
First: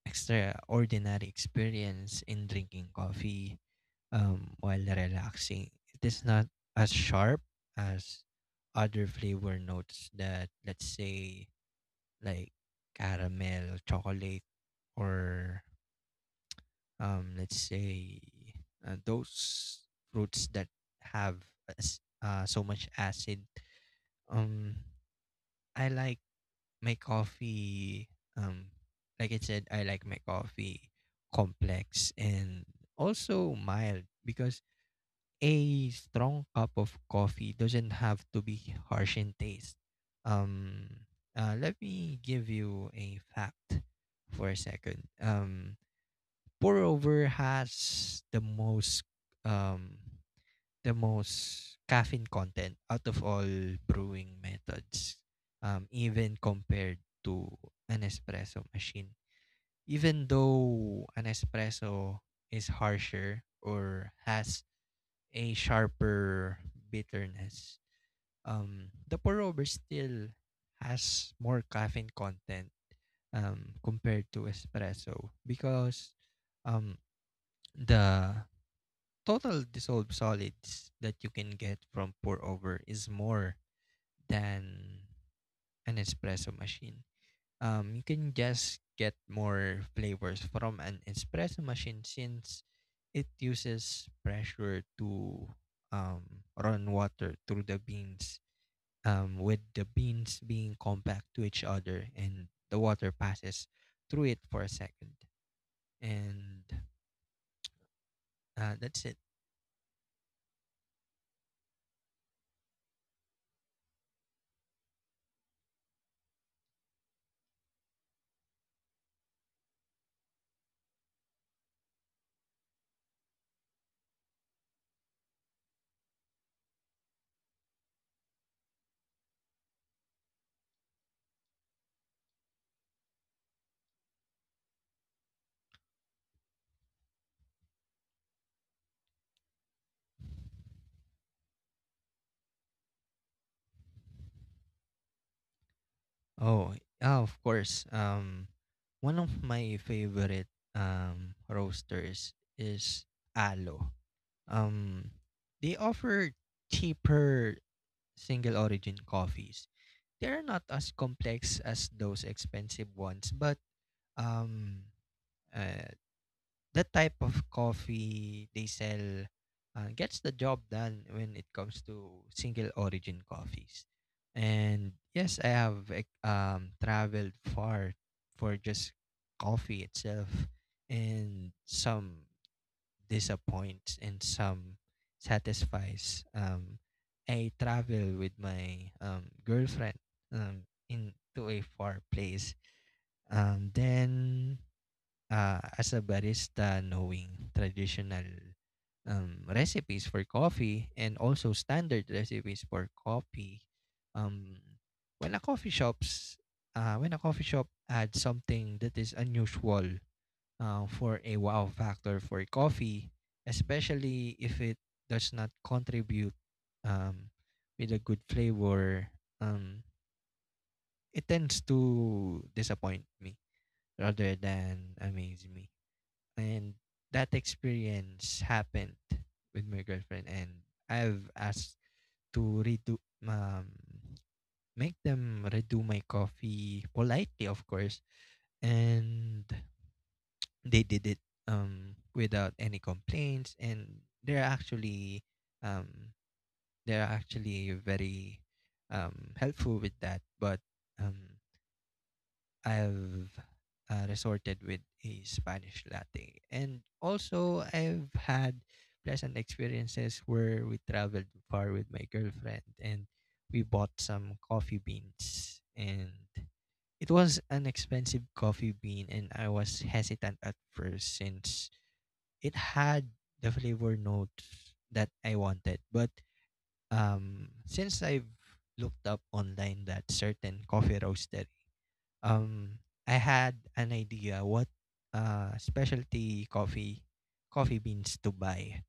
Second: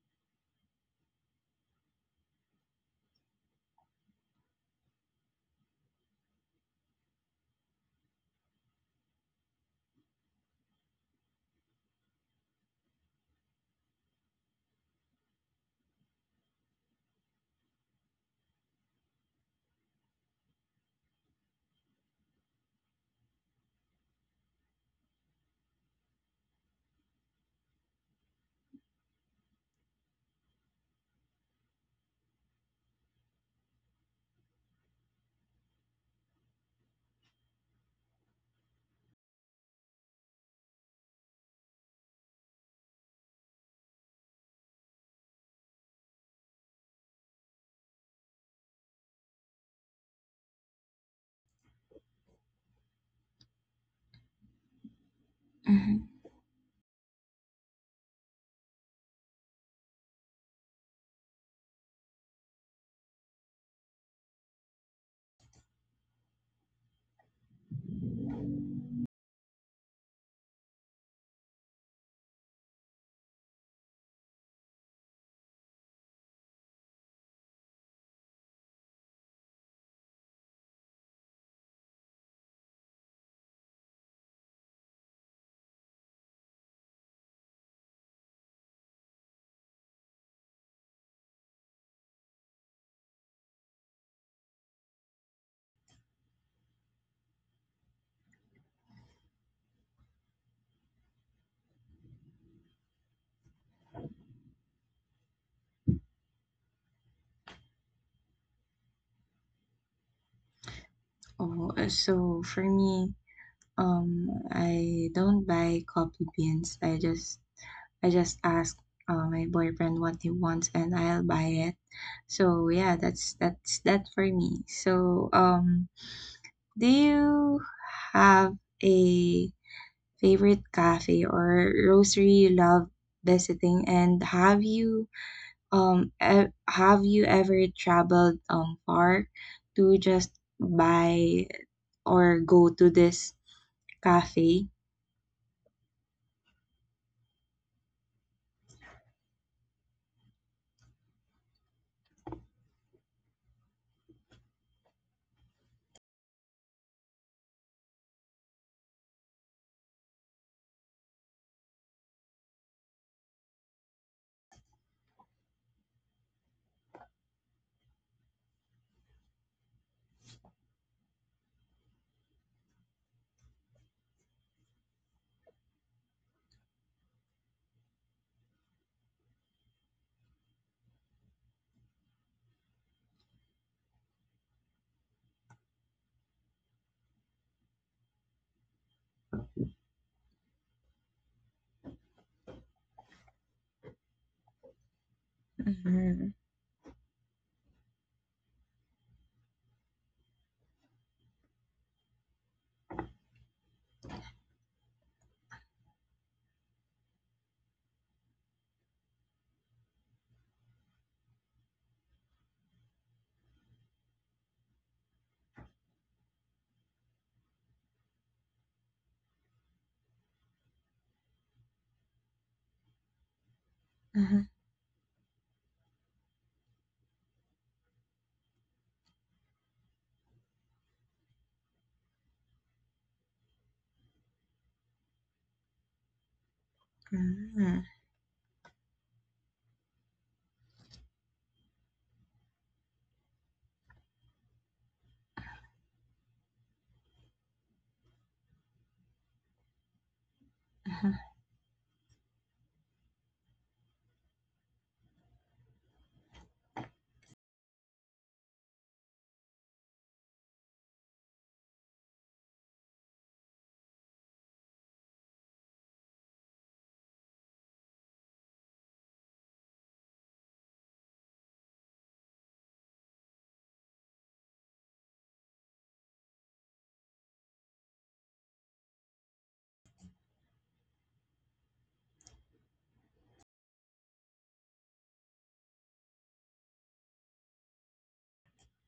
extraordinary experience in drinking coffee while relaxing. It is not as sharp as other flavor notes that, let's say, like caramel, chocolate, or let's say those fruits that have so much acid. Um, I like my coffee. Um, like I said, I like my coffee complex and also mild because a strong cup of coffee doesn't have to be harsh in taste. Um, Let me give you a fact for a second. Pour over has um the most caffeine content out of all brewing methods, Mhm. even compared to an espresso machine. Even though an espresso is harsher or has a sharper bitterness. The pour over still has more caffeine content compared to espresso because um, the total dissolved solids that you can get from pour over is more than an espresso machine. You can just get more flavors from an espresso machine since it uses pressure to run water through the beans, with the beans being compact to each other and the water passes through it for a second. And that's it. Oh, so for me, I don't buy coffee beans. I just ask my boyfriend what he wants and I'll buy it. So yeah, that's that for me. Do you have a favorite cafe or roastery you love visiting? And have you have you ever traveled far to just buy or go to this cafe? Oh, yeah, of course. One of my favorite roasters is Alo. Um, they offer cheaper single origin coffees. They're not as complex as those expensive ones, but um, uh, that type of coffee they sell gets the job done when it comes to single origin coffees. And yes, I have traveled far for just coffee itself, and some disappoints and some satisfies. I travel with my girlfriend um, into a far place. Then as a Mhm. barista, knowing traditional recipes for coffee and also standard recipes for coffee, um, when a coffee shops, when a coffee shop adds something that is unusual for a wow factor for coffee, especially if it does not contribute um, with a good flavor, um, it tends to disappoint me rather Mhm, than amaze me. And that experience happened with my girlfriend, and I've asked to redo um make them redo my coffee, politely of mhm, course, and they did it without any complaints, and they're actually um they're actually very helpful with that. But mhm, um I've resorted with a Spanish latte. And also, I've had pleasant experiences where we traveled far with my girlfriend and we bought some coffee beans. And it was an expensive coffee bean, and I was hesitant at first since it had the flavor notes that I wanted. But since I've looked up online that certain coffee roasters, um I had an idea what specialty coffee beans to buy.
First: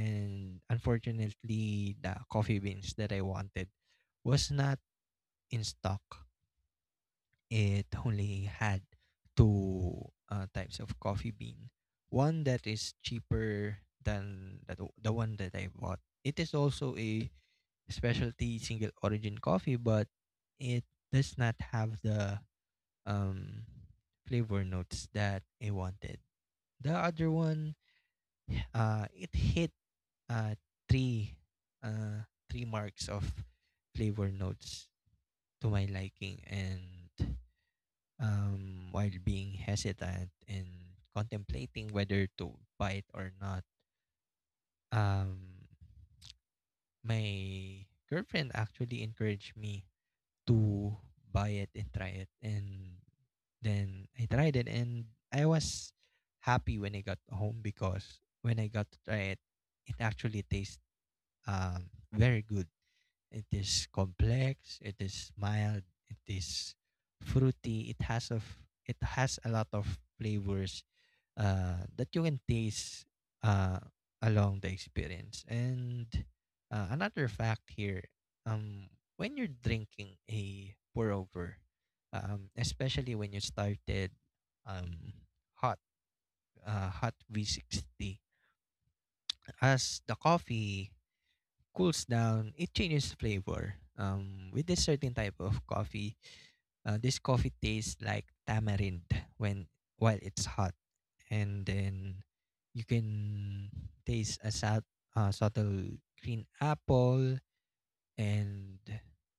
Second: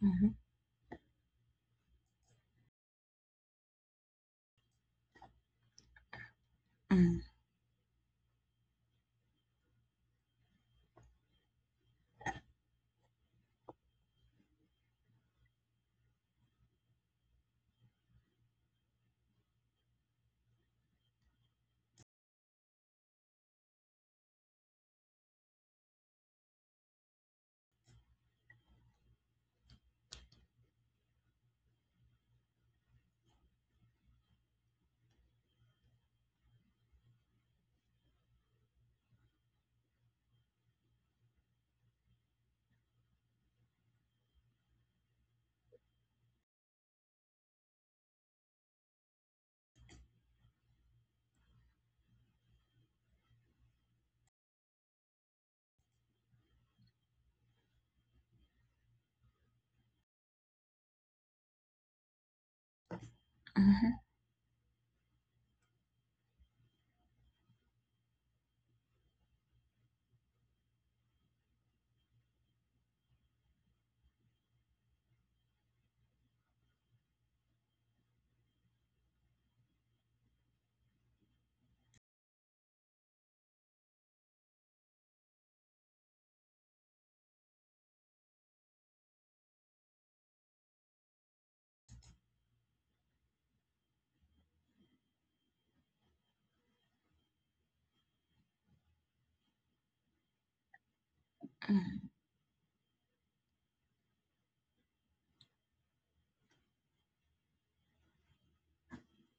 mhm, unfortunately, the coffee beans that I wanted was not in stock. mhm, It only had two types of coffee bean. One that is cheaper than the one that I bought. It is also a specialty single origin coffee, but it does not have the um flavor notes that I wanted. The other one, it hit uh three, three marks of flavor notes to my liking, and while being hesitant and contemplating whether to buy it or not, um my girlfriend actually encouraged me to buy it and try it, and then I tried it, and I was happy when I got home, because when I got to try it, it actually tastes very good. It is mhm, complex, it is mild, it is fruity, it has a lot of flavors that you can taste uh, along the experience. And another fact here, um, when you're drinking a pour over, especially when you started um, hot hot V60, as the coffee cools down, it changes flavor. With this certain type of coffee, this coffee tastes like tamarind when while it's hot, and mhm. then you can taste a subtle green apple, and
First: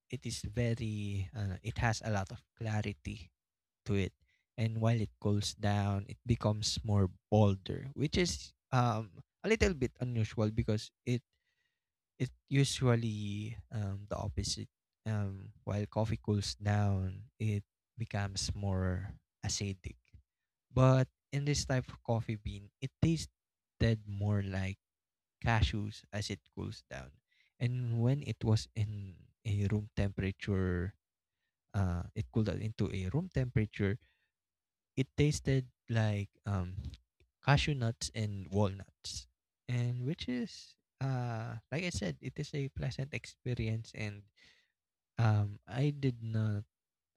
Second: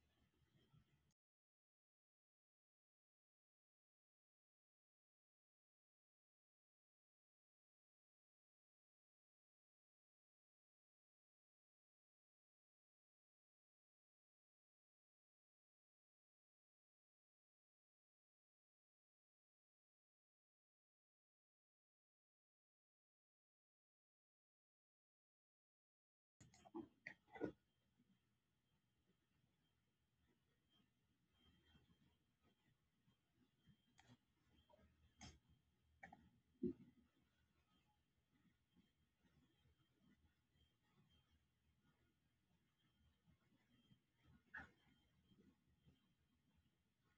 it is very it has a lot of clarity to it. And while it cools down it becomes more bolder, which is a little bit unusual, because it usually the opposite. While coffee cools down it becomes more acidic, but in this type of coffee bean, it tasted more like cashews as it cools down. And when it was in a room temperature, it cooled down into a room temperature, it tasted like cashew nuts and walnuts. And which is, like I said, it is a pleasant experience. And I did not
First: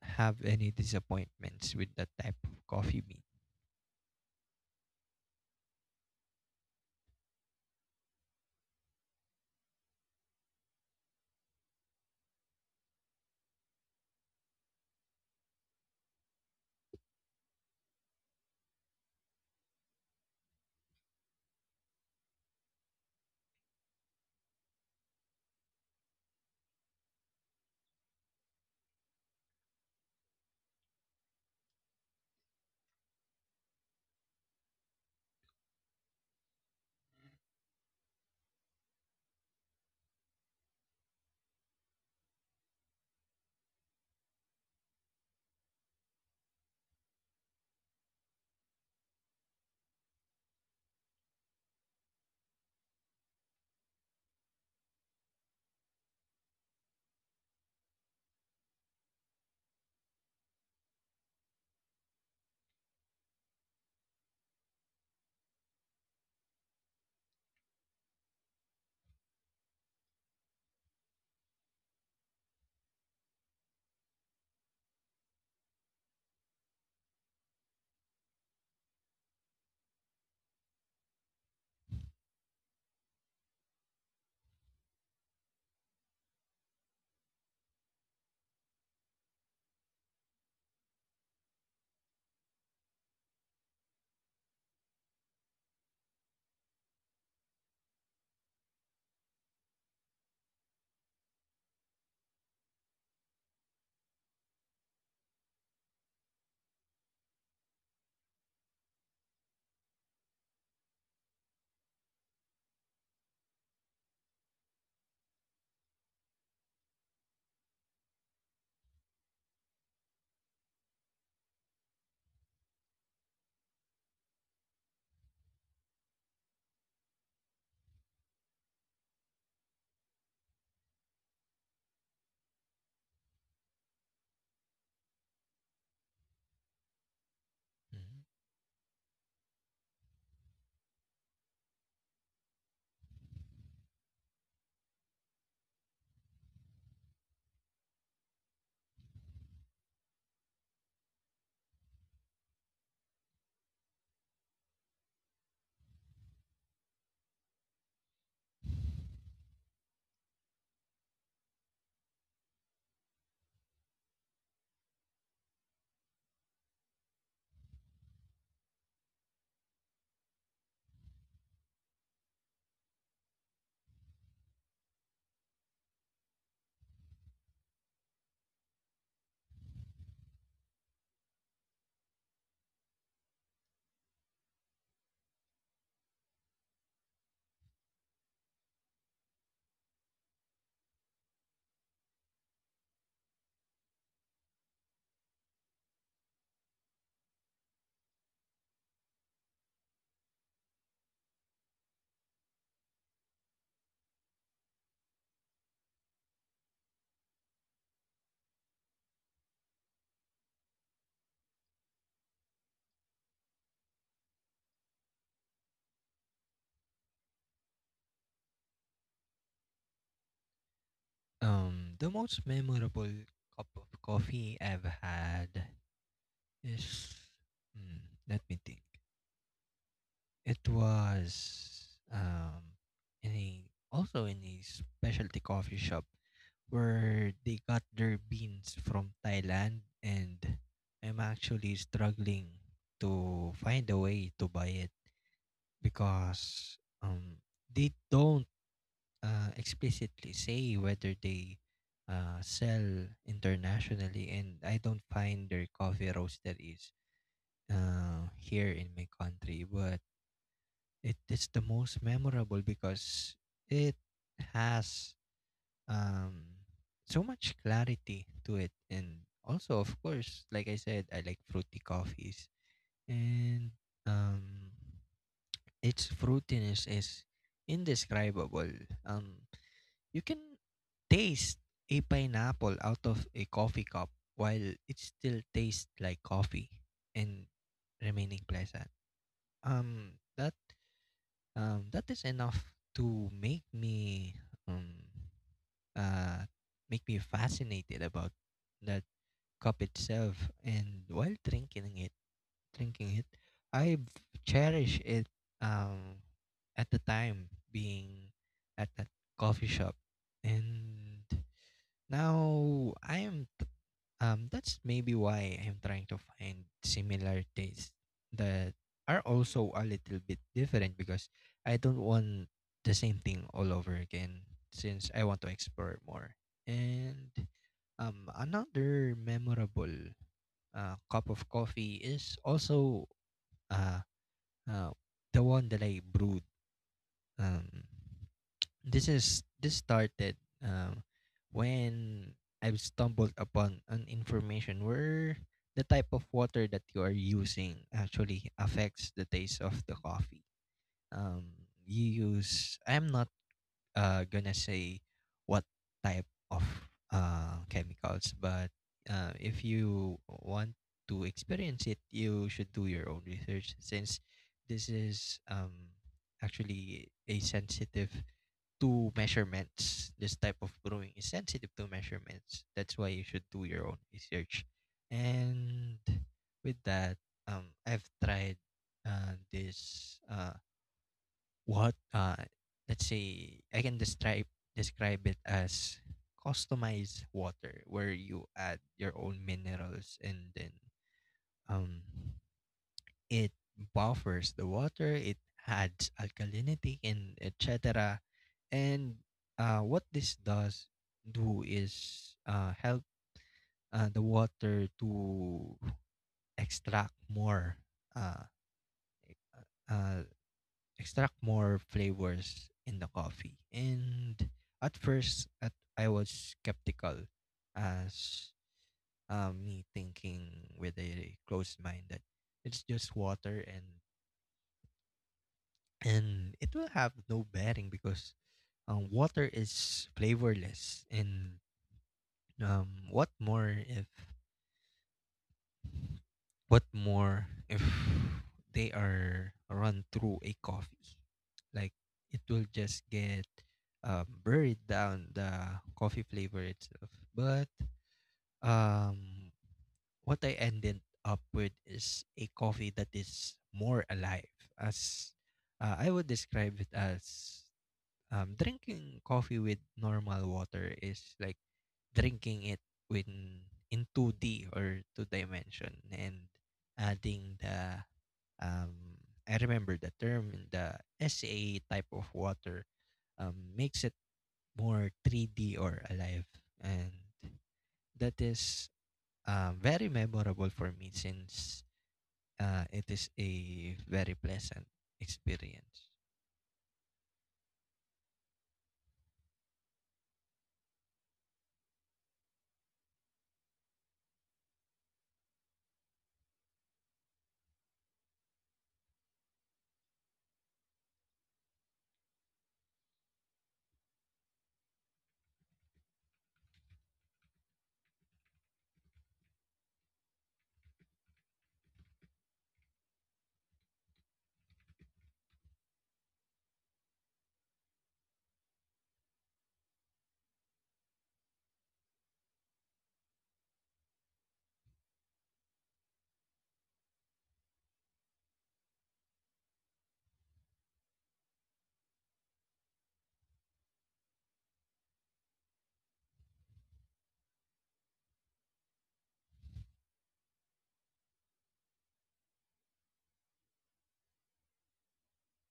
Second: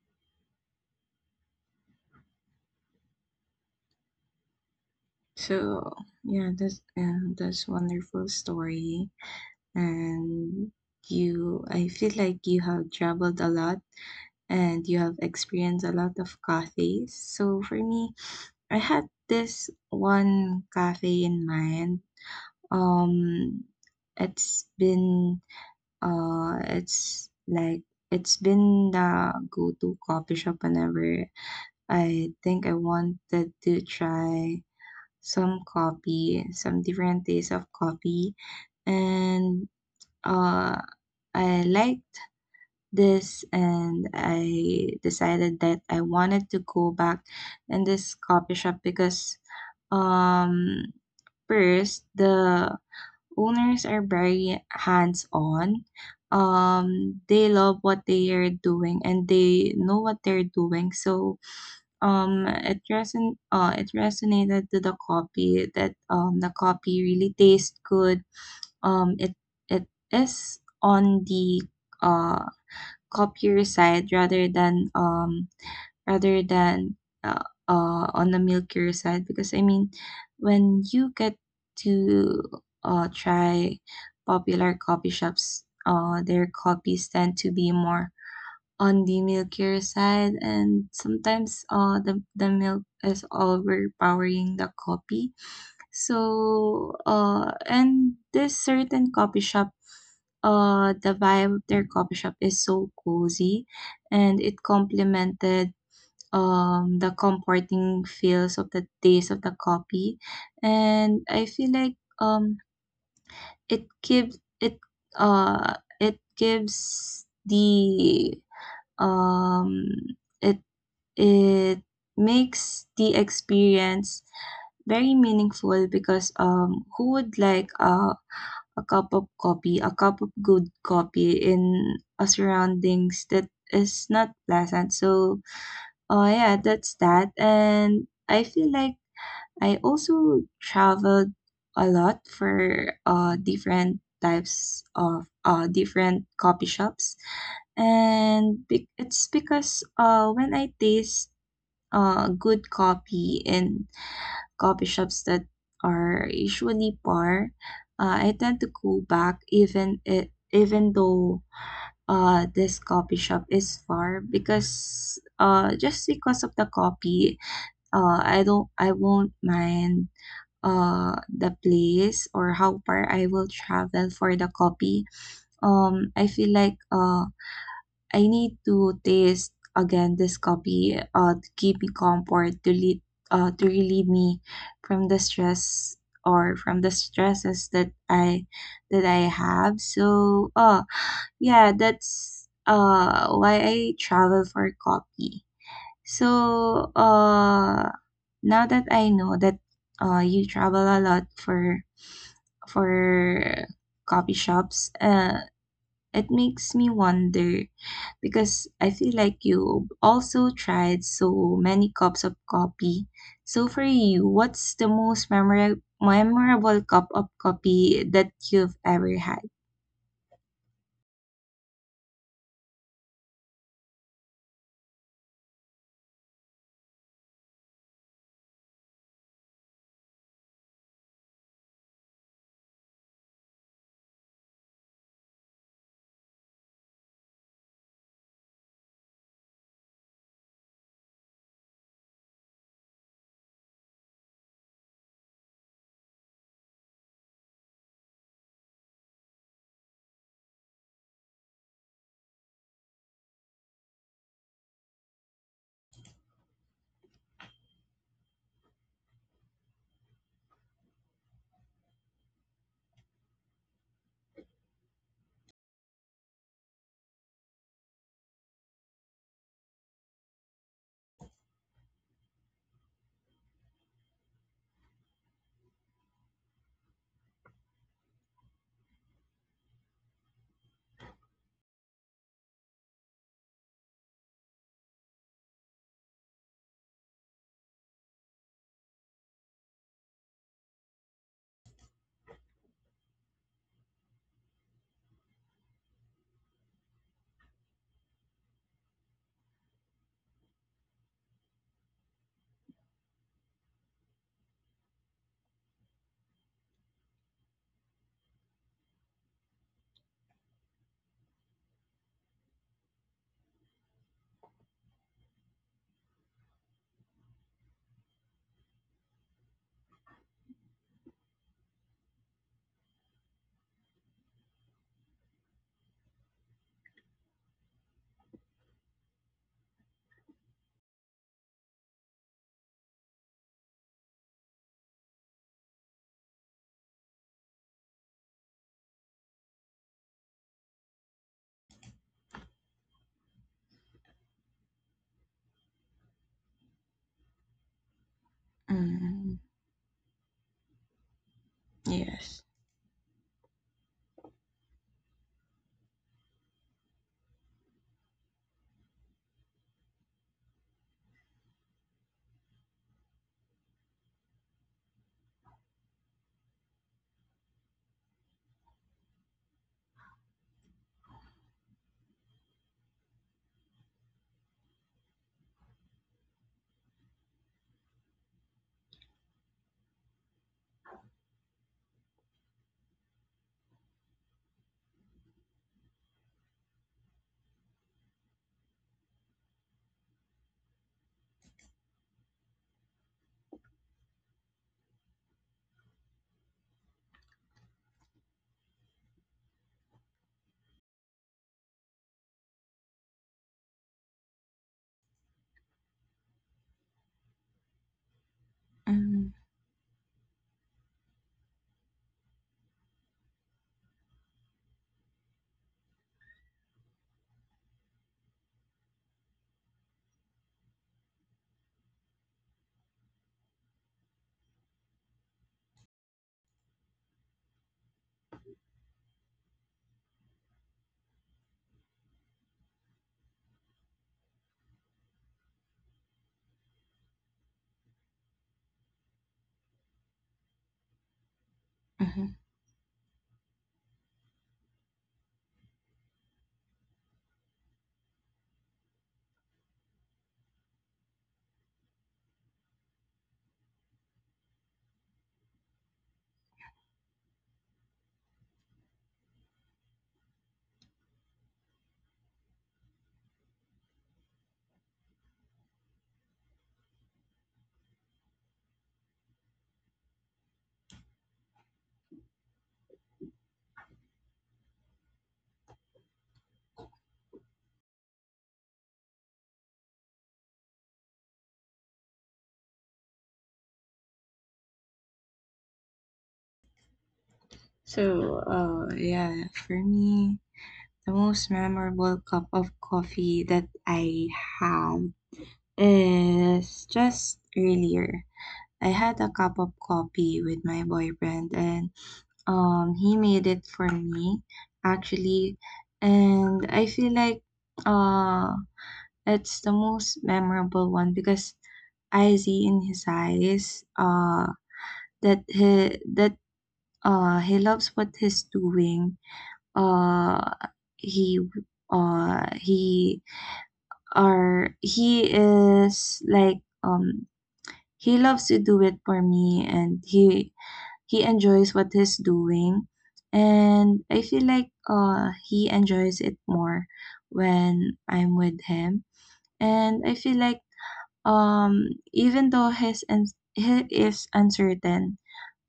have any disappointments with that type of coffee bean. So yeah, that's wonderful story, and I feel like you have traveled a lot and you have experienced a lot of cafes. So for me, I had this one cafe in mind. Um, it's been it's like it's been the go-to coffee shop whenever I think I wanted to try some coffee, some different taste of coffee, and uh, I liked this, and I decided that I wanted to go back in this coffee shop because um first, the owners are very hands on. They love what they are doing and they know what they're doing. It resonated to the copy that, the copy really tastes good. Um, it it is on the uh, copier side rather than rather than on the milkier side, because I mean when you get to try popular coffee shops, their copies tend to be more on the milkier side, and sometimes, the milk is overpowering the coffee. And this certain coffee shop, the vibe of their coffee shop is so cozy, and it complemented the comforting feels of the taste of the coffee, and I feel like um it gives it uh it gives the um, it it makes the experience very meaningful, because who would like a cup of coffee, a cup of good coffee in a surroundings that is not pleasant. So, oh yeah, that's that, and Mhm. I feel like I also traveled a lot for different types of different coffee shops, it's because when I taste good coffee in coffee shops that are usually par, I tend to go back even it even though this coffee shop is far, because just because of the coffee, I won't mind the place or how far I will travel for the copy. I feel like I need to taste again this copy, to keep me comfort, to lead to relieve me from the stress or from the stresses that I have. So yeah, that's why I travel for copy. So, uh, now that I know that you travel a lot for for coffee shops, it makes me wonder because I feel like you also tried so many cups of coffee. So for you, what's the most memorable cup of coffee that you've ever had? The most memorable cup of coffee I've had is, hmm, let me think. It was um in a also in a specialty coffee shop where they got their beans from Thailand, and I'm actually struggling to find a way to buy it, because they don't explicitly say whether they sell internationally, and I don't find their coffee roaster is here in my country. But it is the most memorable because it has um, so much clarity to it, and also, of course, like I said, I like fruity coffees, and um, its fruitiness is indescribable. Um, You can taste a pineapple out of a coffee cup while it still tastes like coffee and remaining pleasant. Um, that that is enough to um uh make me fascinated about that cup itself. And while drinking it, I cherish it. Um, at the time being at that coffee shop, and now I am t- that's maybe why I am trying to find similar tastes that are also a little bit different, because I don't want the same thing all over again, since I want to explore more. And another memorable cup of coffee is also uh, uh the one that I brewed. Um this is this started um, when I stumbled upon an information where the type of water that you are using actually affects the Mm, taste of the coffee. Um, you yes. use I'm not gonna say what type of chemicals, but if you want to experience it, you should do your own research, since this is um, actually a sensitive to measurements. This type of growing is sensitive to measurements. That's why you should do your own research. And with that, I've tried this what let's say I can describe it as customized water, where you add your own minerals, and then um it buffers the water, it adds alkalinity and etc. And what this does do is help the water to extract more uh, Mm, uh, extract more flavors in the coffee. And at first, I was skeptical, as me thinking with a closed mind that it's just water, and it will have no bearing, because water is flavorless, and um, what more if what more if they are run through a coffee, like mhm. it will just get buried down the coffee flavor itself. But um, what I ended up with is a coffee that is more alive. As I would describe it as drinking coffee with normal water is like drinking it in in 2D or two dimension, and adding the um, I remember the term in the SA type of water makes it more 3D or alive. And that is very memorable for me, since it is a very pleasant experience. So, yeah, for me, the most memorable cup of coffee that I had is just earlier. I had a cup of coffee with my boyfriend, and he made it for me actually, and I feel like uh, it's the most memorable one because I see in his eyes that he loves what he's doing. uh he uh he he is like um he loves to do it for me, and he enjoys what he's doing, and I feel like he enjoys it more when I'm with him. And I feel like um even though his and he is uncertain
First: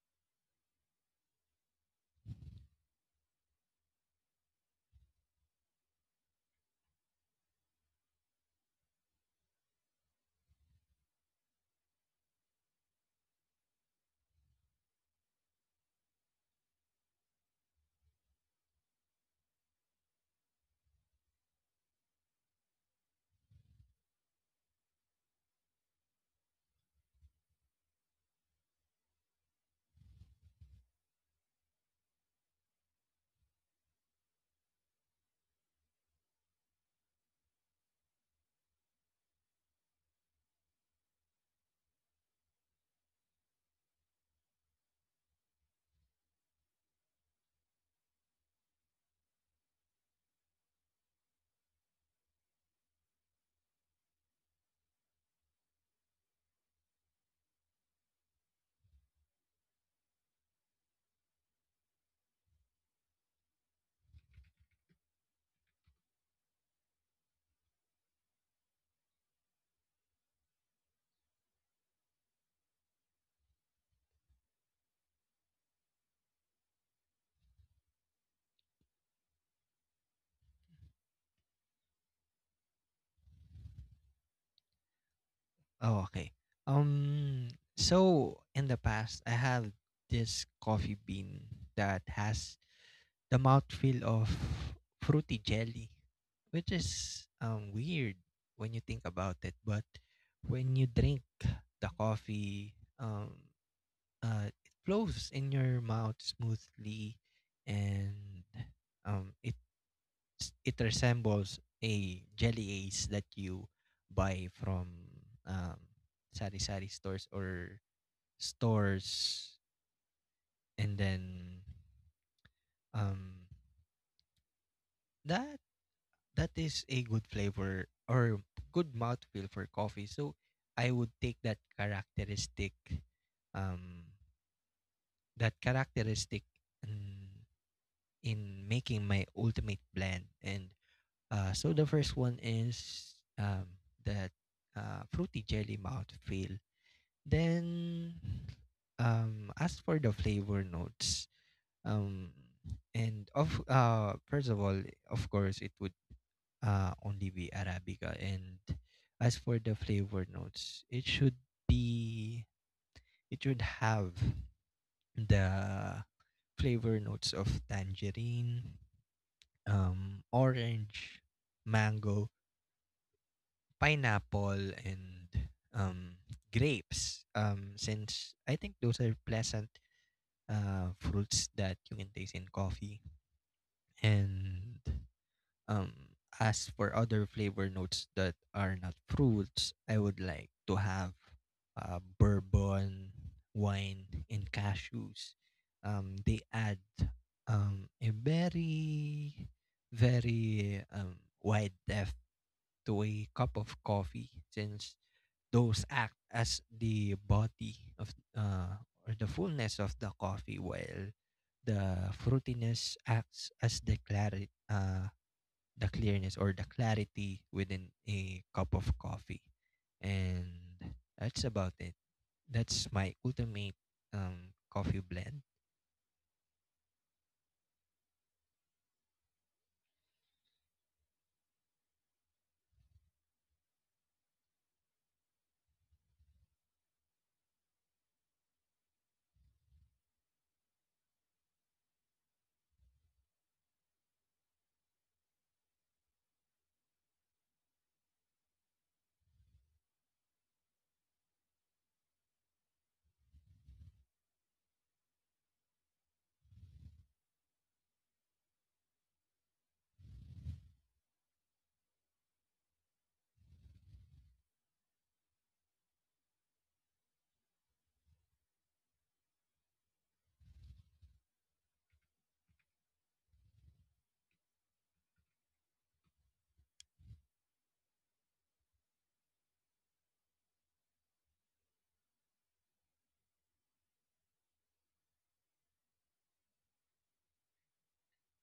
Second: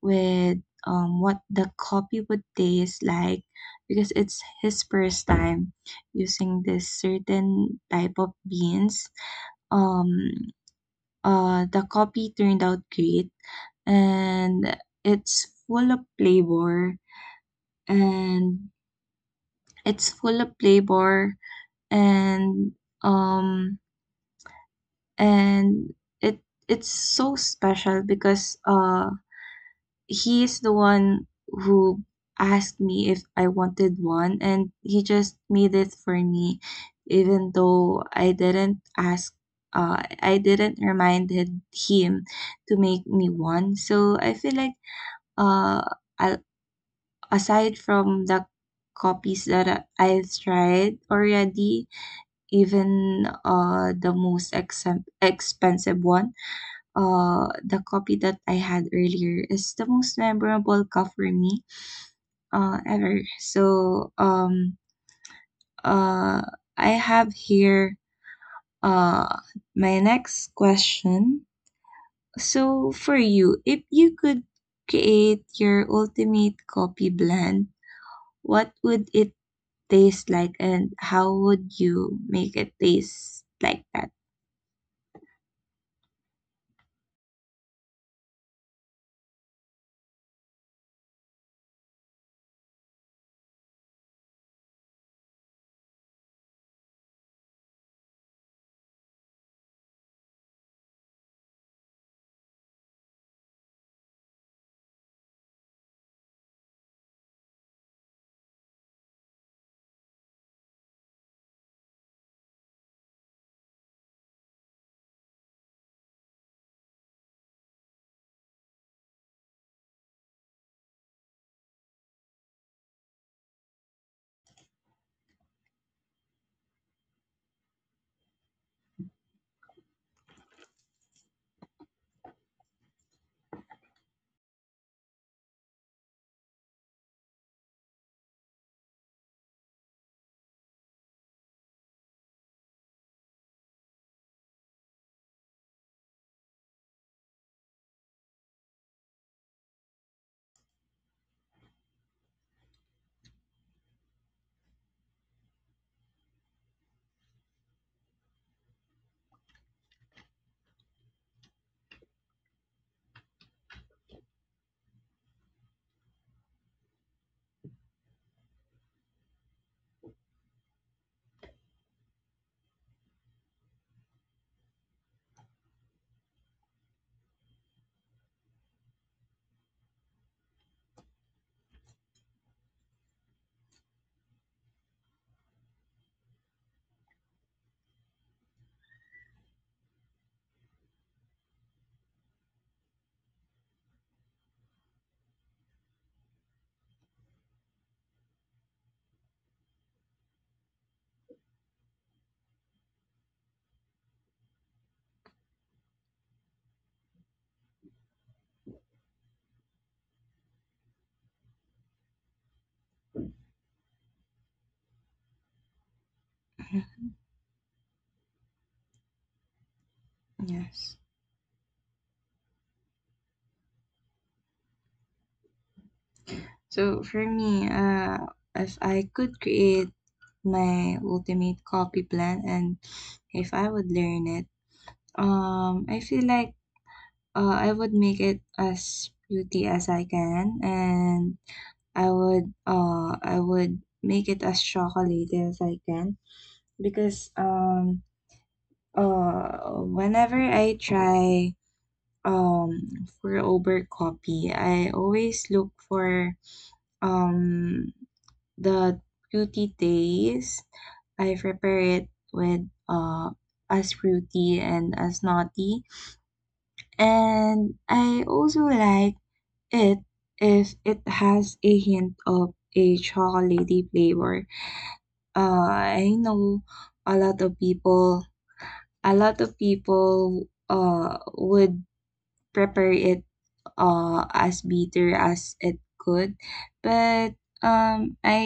with what the coffee would taste like because it's his first time using this certain type of beans. Um, the coffee turned out great and it's full of flavor and it's full of flavor and um and it it's so special because he is the one who asked me if I wanted one, and he just made it for me, even though I didn't ask. I didn't remind him to make me one. So I feel like uh, a- aside from the copies that I've tried already, even the most expensive one, the copy that I had earlier is the most memorable cup for me, ever. So uh, I have here uh, my next question. So for you, if you could create your ultimate coffee blend, what would it taste like and how would you make it taste like that? Oh, okay. Um, so in the past, I have this coffee bean that has the mouthfeel of fruity jelly, which is weird when you think about it. But when you drink the coffee, um, it flows in your mouth smoothly, and it it resembles a jelly ace that you buy from um, sari sari stores or stores, and then um, that that is a good flavor or good mouthfeel for coffee. So I would take that characteristic, um, that characteristic. mm, in making my ultimate blend. And so the first one is that fruity jelly mouthfeel. Then, as for the flavor notes, um, and of first of all, of course, it would only be arabica. And as for the flavor notes, it should be it should have the flavor notes of tangerine, orange, mango, pineapple, and um, grapes. Since I think those are pleasant fruits that you can taste in coffee. And um, as for other flavor notes that are not fruits, I would like to have bourbon, wine, and cashews. They add a very very wide depth to a cup of coffee, since those act as the body of or the fullness of the coffee, while the fruitiness acts as the clarity the clearness or the Mhm. clarity within a cup of coffee, and Yes. that's about it. That's my ultimate coffee blend. So for me, if I could create my ultimate copy plan and if I would learn it, I feel like I would make it as beauty as I can, and I would make it as chocolatey as I can because whenever I try um for over copy, I always look for um the fruity taste. I prepare it with as fruity and as naughty, and I also like it if it has a hint of a chocolatey flavor. Uh, I know a lot of people, would prepare it as bitter as it could, but I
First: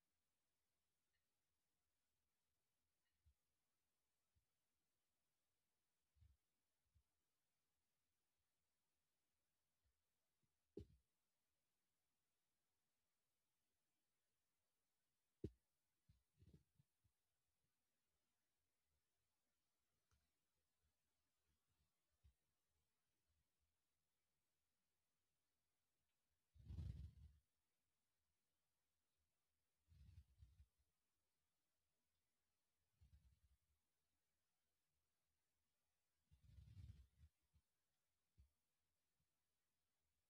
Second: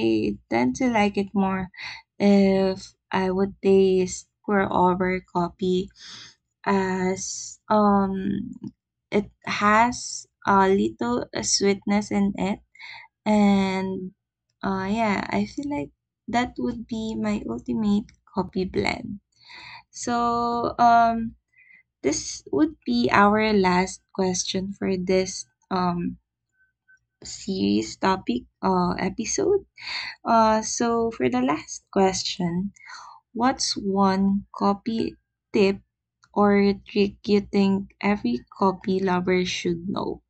tend to like it more if I would taste pour over coffee as it has a little sweetness in it. And yeah, I feel like that would be my ultimate coffee blend. So um, this would be our last question for this series topic episode. So for the last question, what's one copy tip or trick you think every copy lover should know?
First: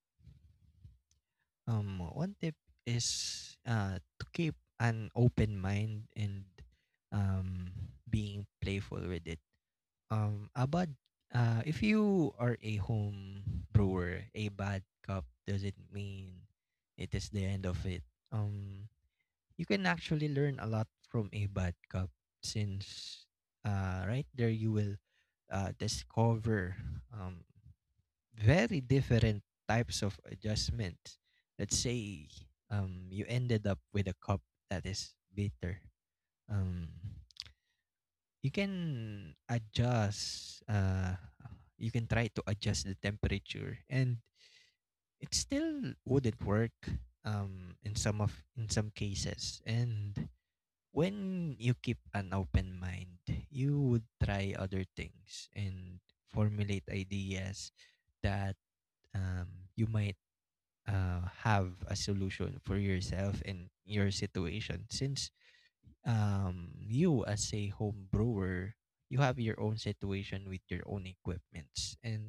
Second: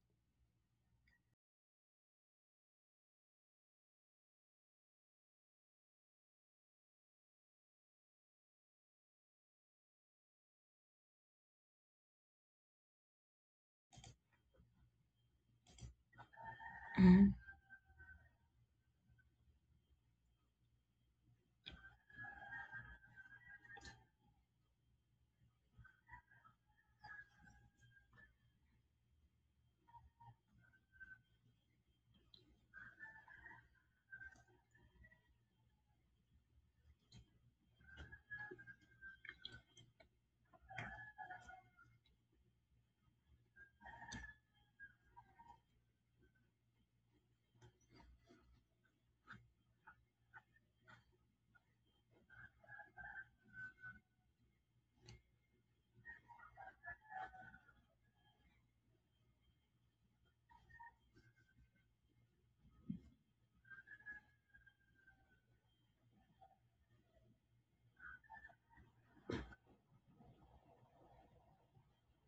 One tip is to keep an open mind, and um, being playful with it. Um, a bad, if you are a home brewer, a bad cup doesn't mean it is the end of it. Um, you can actually learn a lot from a bad cup, since, right there you will discover um, very different types of adjustments. Let's say you ended up with a cup that is bitter. Um, you can adjust you can try to adjust the temperature, and it still wouldn't work in some cases. And when you keep an open mind, you would try other things and formulate ideas that you might have a solution for yourself and your situation, since you as a home brewer, you have your own situation with your own equipments, and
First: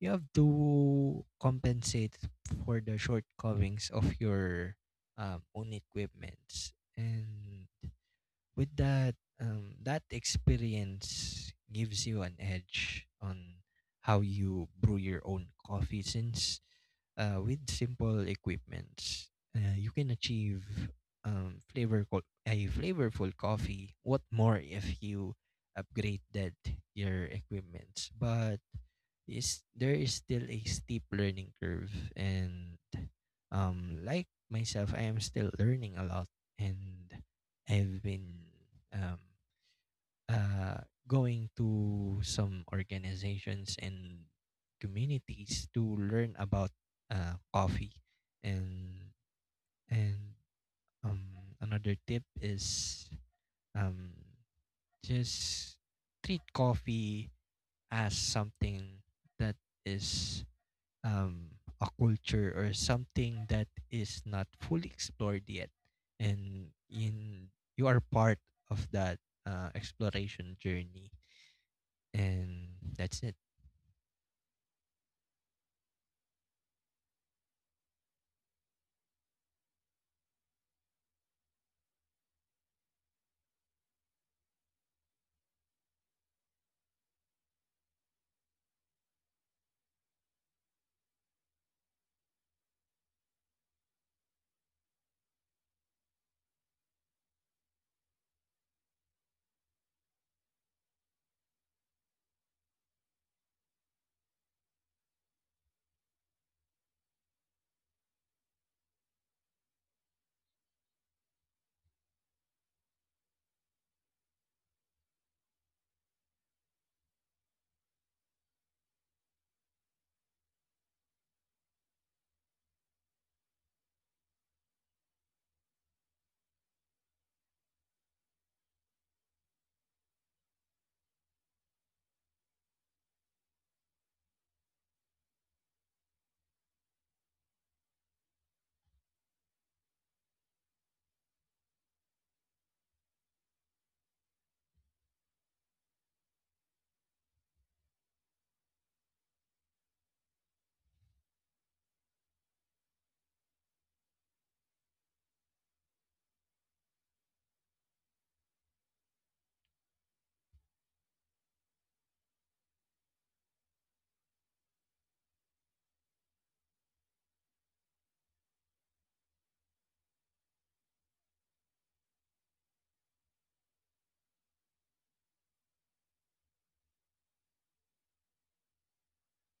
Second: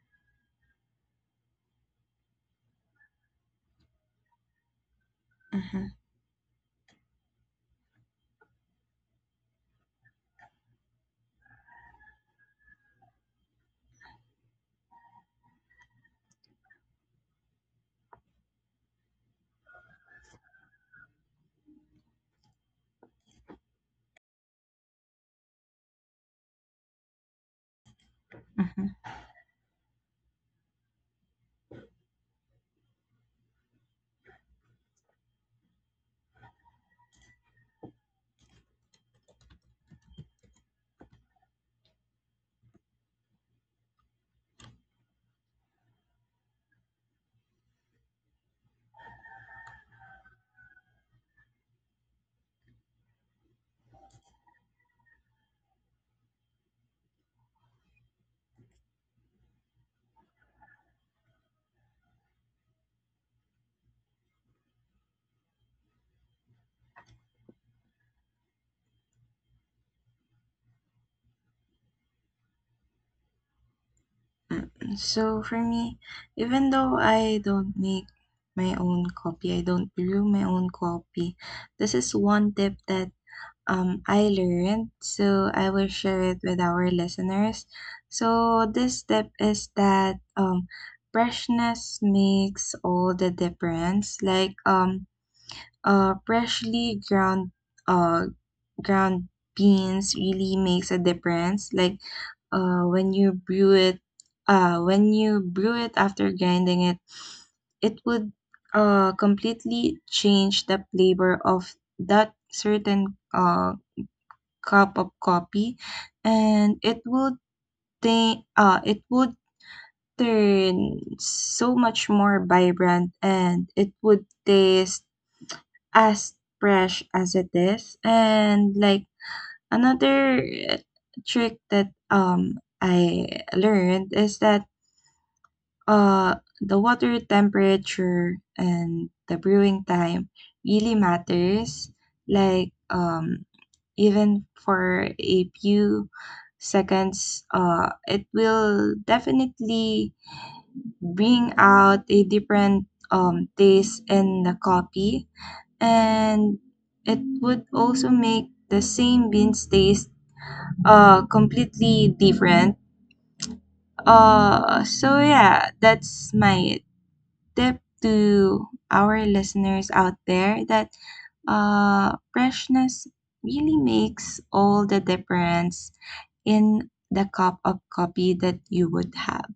you have to compensate for the shortcomings of your own Mm-hmm. equipments. And with that, that experience gives you an edge on how you brew your own coffee, since with simple equipments, you can achieve a flavorful coffee. What more if you upgraded your equipments? But is There is still a steep learning curve, and like myself, I am still learning a lot, and I've been um, uh, going to some organizations and communities to learn about coffee. And and Another tip is um, just treat coffee as something that is a culture or something that is not fully explored yet, and in you are part of that exploration journey. And that's it. So for me, even though I don't make my own copy, I don't brew my own copy. This is one tip that I learned, so I will share it with our listeners. So this tip is that freshness makes all the difference. Like freshly ground uh ground beans really makes a difference. Like uh, when you brew it, when you brew it after grinding it, it would completely change the flavor of that certain cup of coffee, and it would think uh, it would turn so much more vibrant, and it would taste as fresh as it is. And like another trick that I learned is that the water temperature and the brewing time really matters. Like even for a few seconds, it will definitely bring out a different taste in the coffee, and it would also make the same beans taste completely different. So yeah, that's my tip to our listeners out there that freshness really makes all the difference in the cup of coffee that you would have.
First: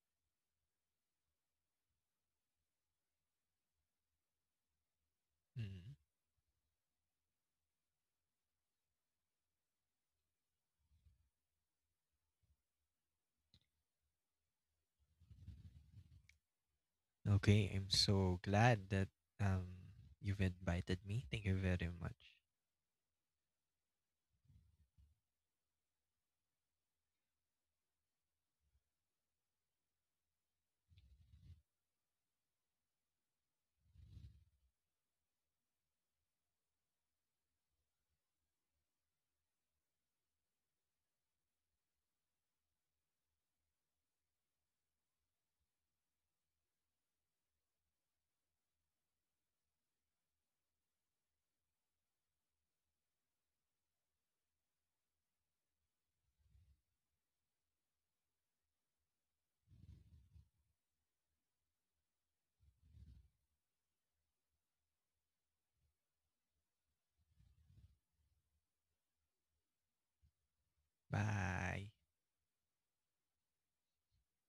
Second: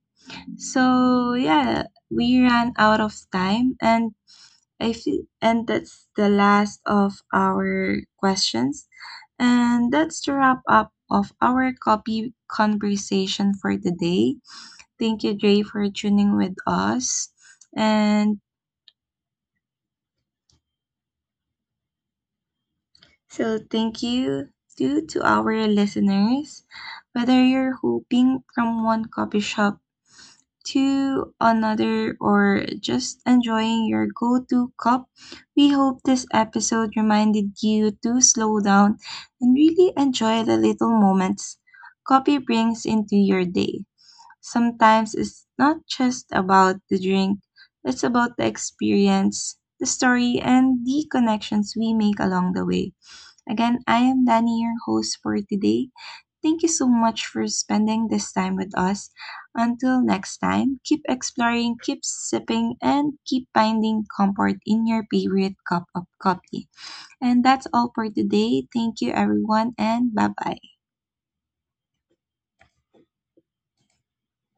So yeah, we ran out of time and Mm. that's the last of our questions. And that's the wrap up of our coffee conversation for today. Thank you, Dre, for tuning with us. Okay, I'm so And glad that um you've invited me. Thank you very much. So, thank you too to our listeners. Whether you're hopping from one coffee shop to another or just enjoying your go to cup, we hope this episode reminded you to slow down and really enjoy the little moments coffee brings into your day. Sometimes it's not just about the drink, it's about the experience, the story, and the connections we make along the way. Again, I am Danny, your host for today. Thank you so much for spending this time with us. Until next time, keep exploring, keep sipping, and keep finding comfort in your favorite cup of coffee. And that's all for today. Thank you, everyone, and bye bye. Bye.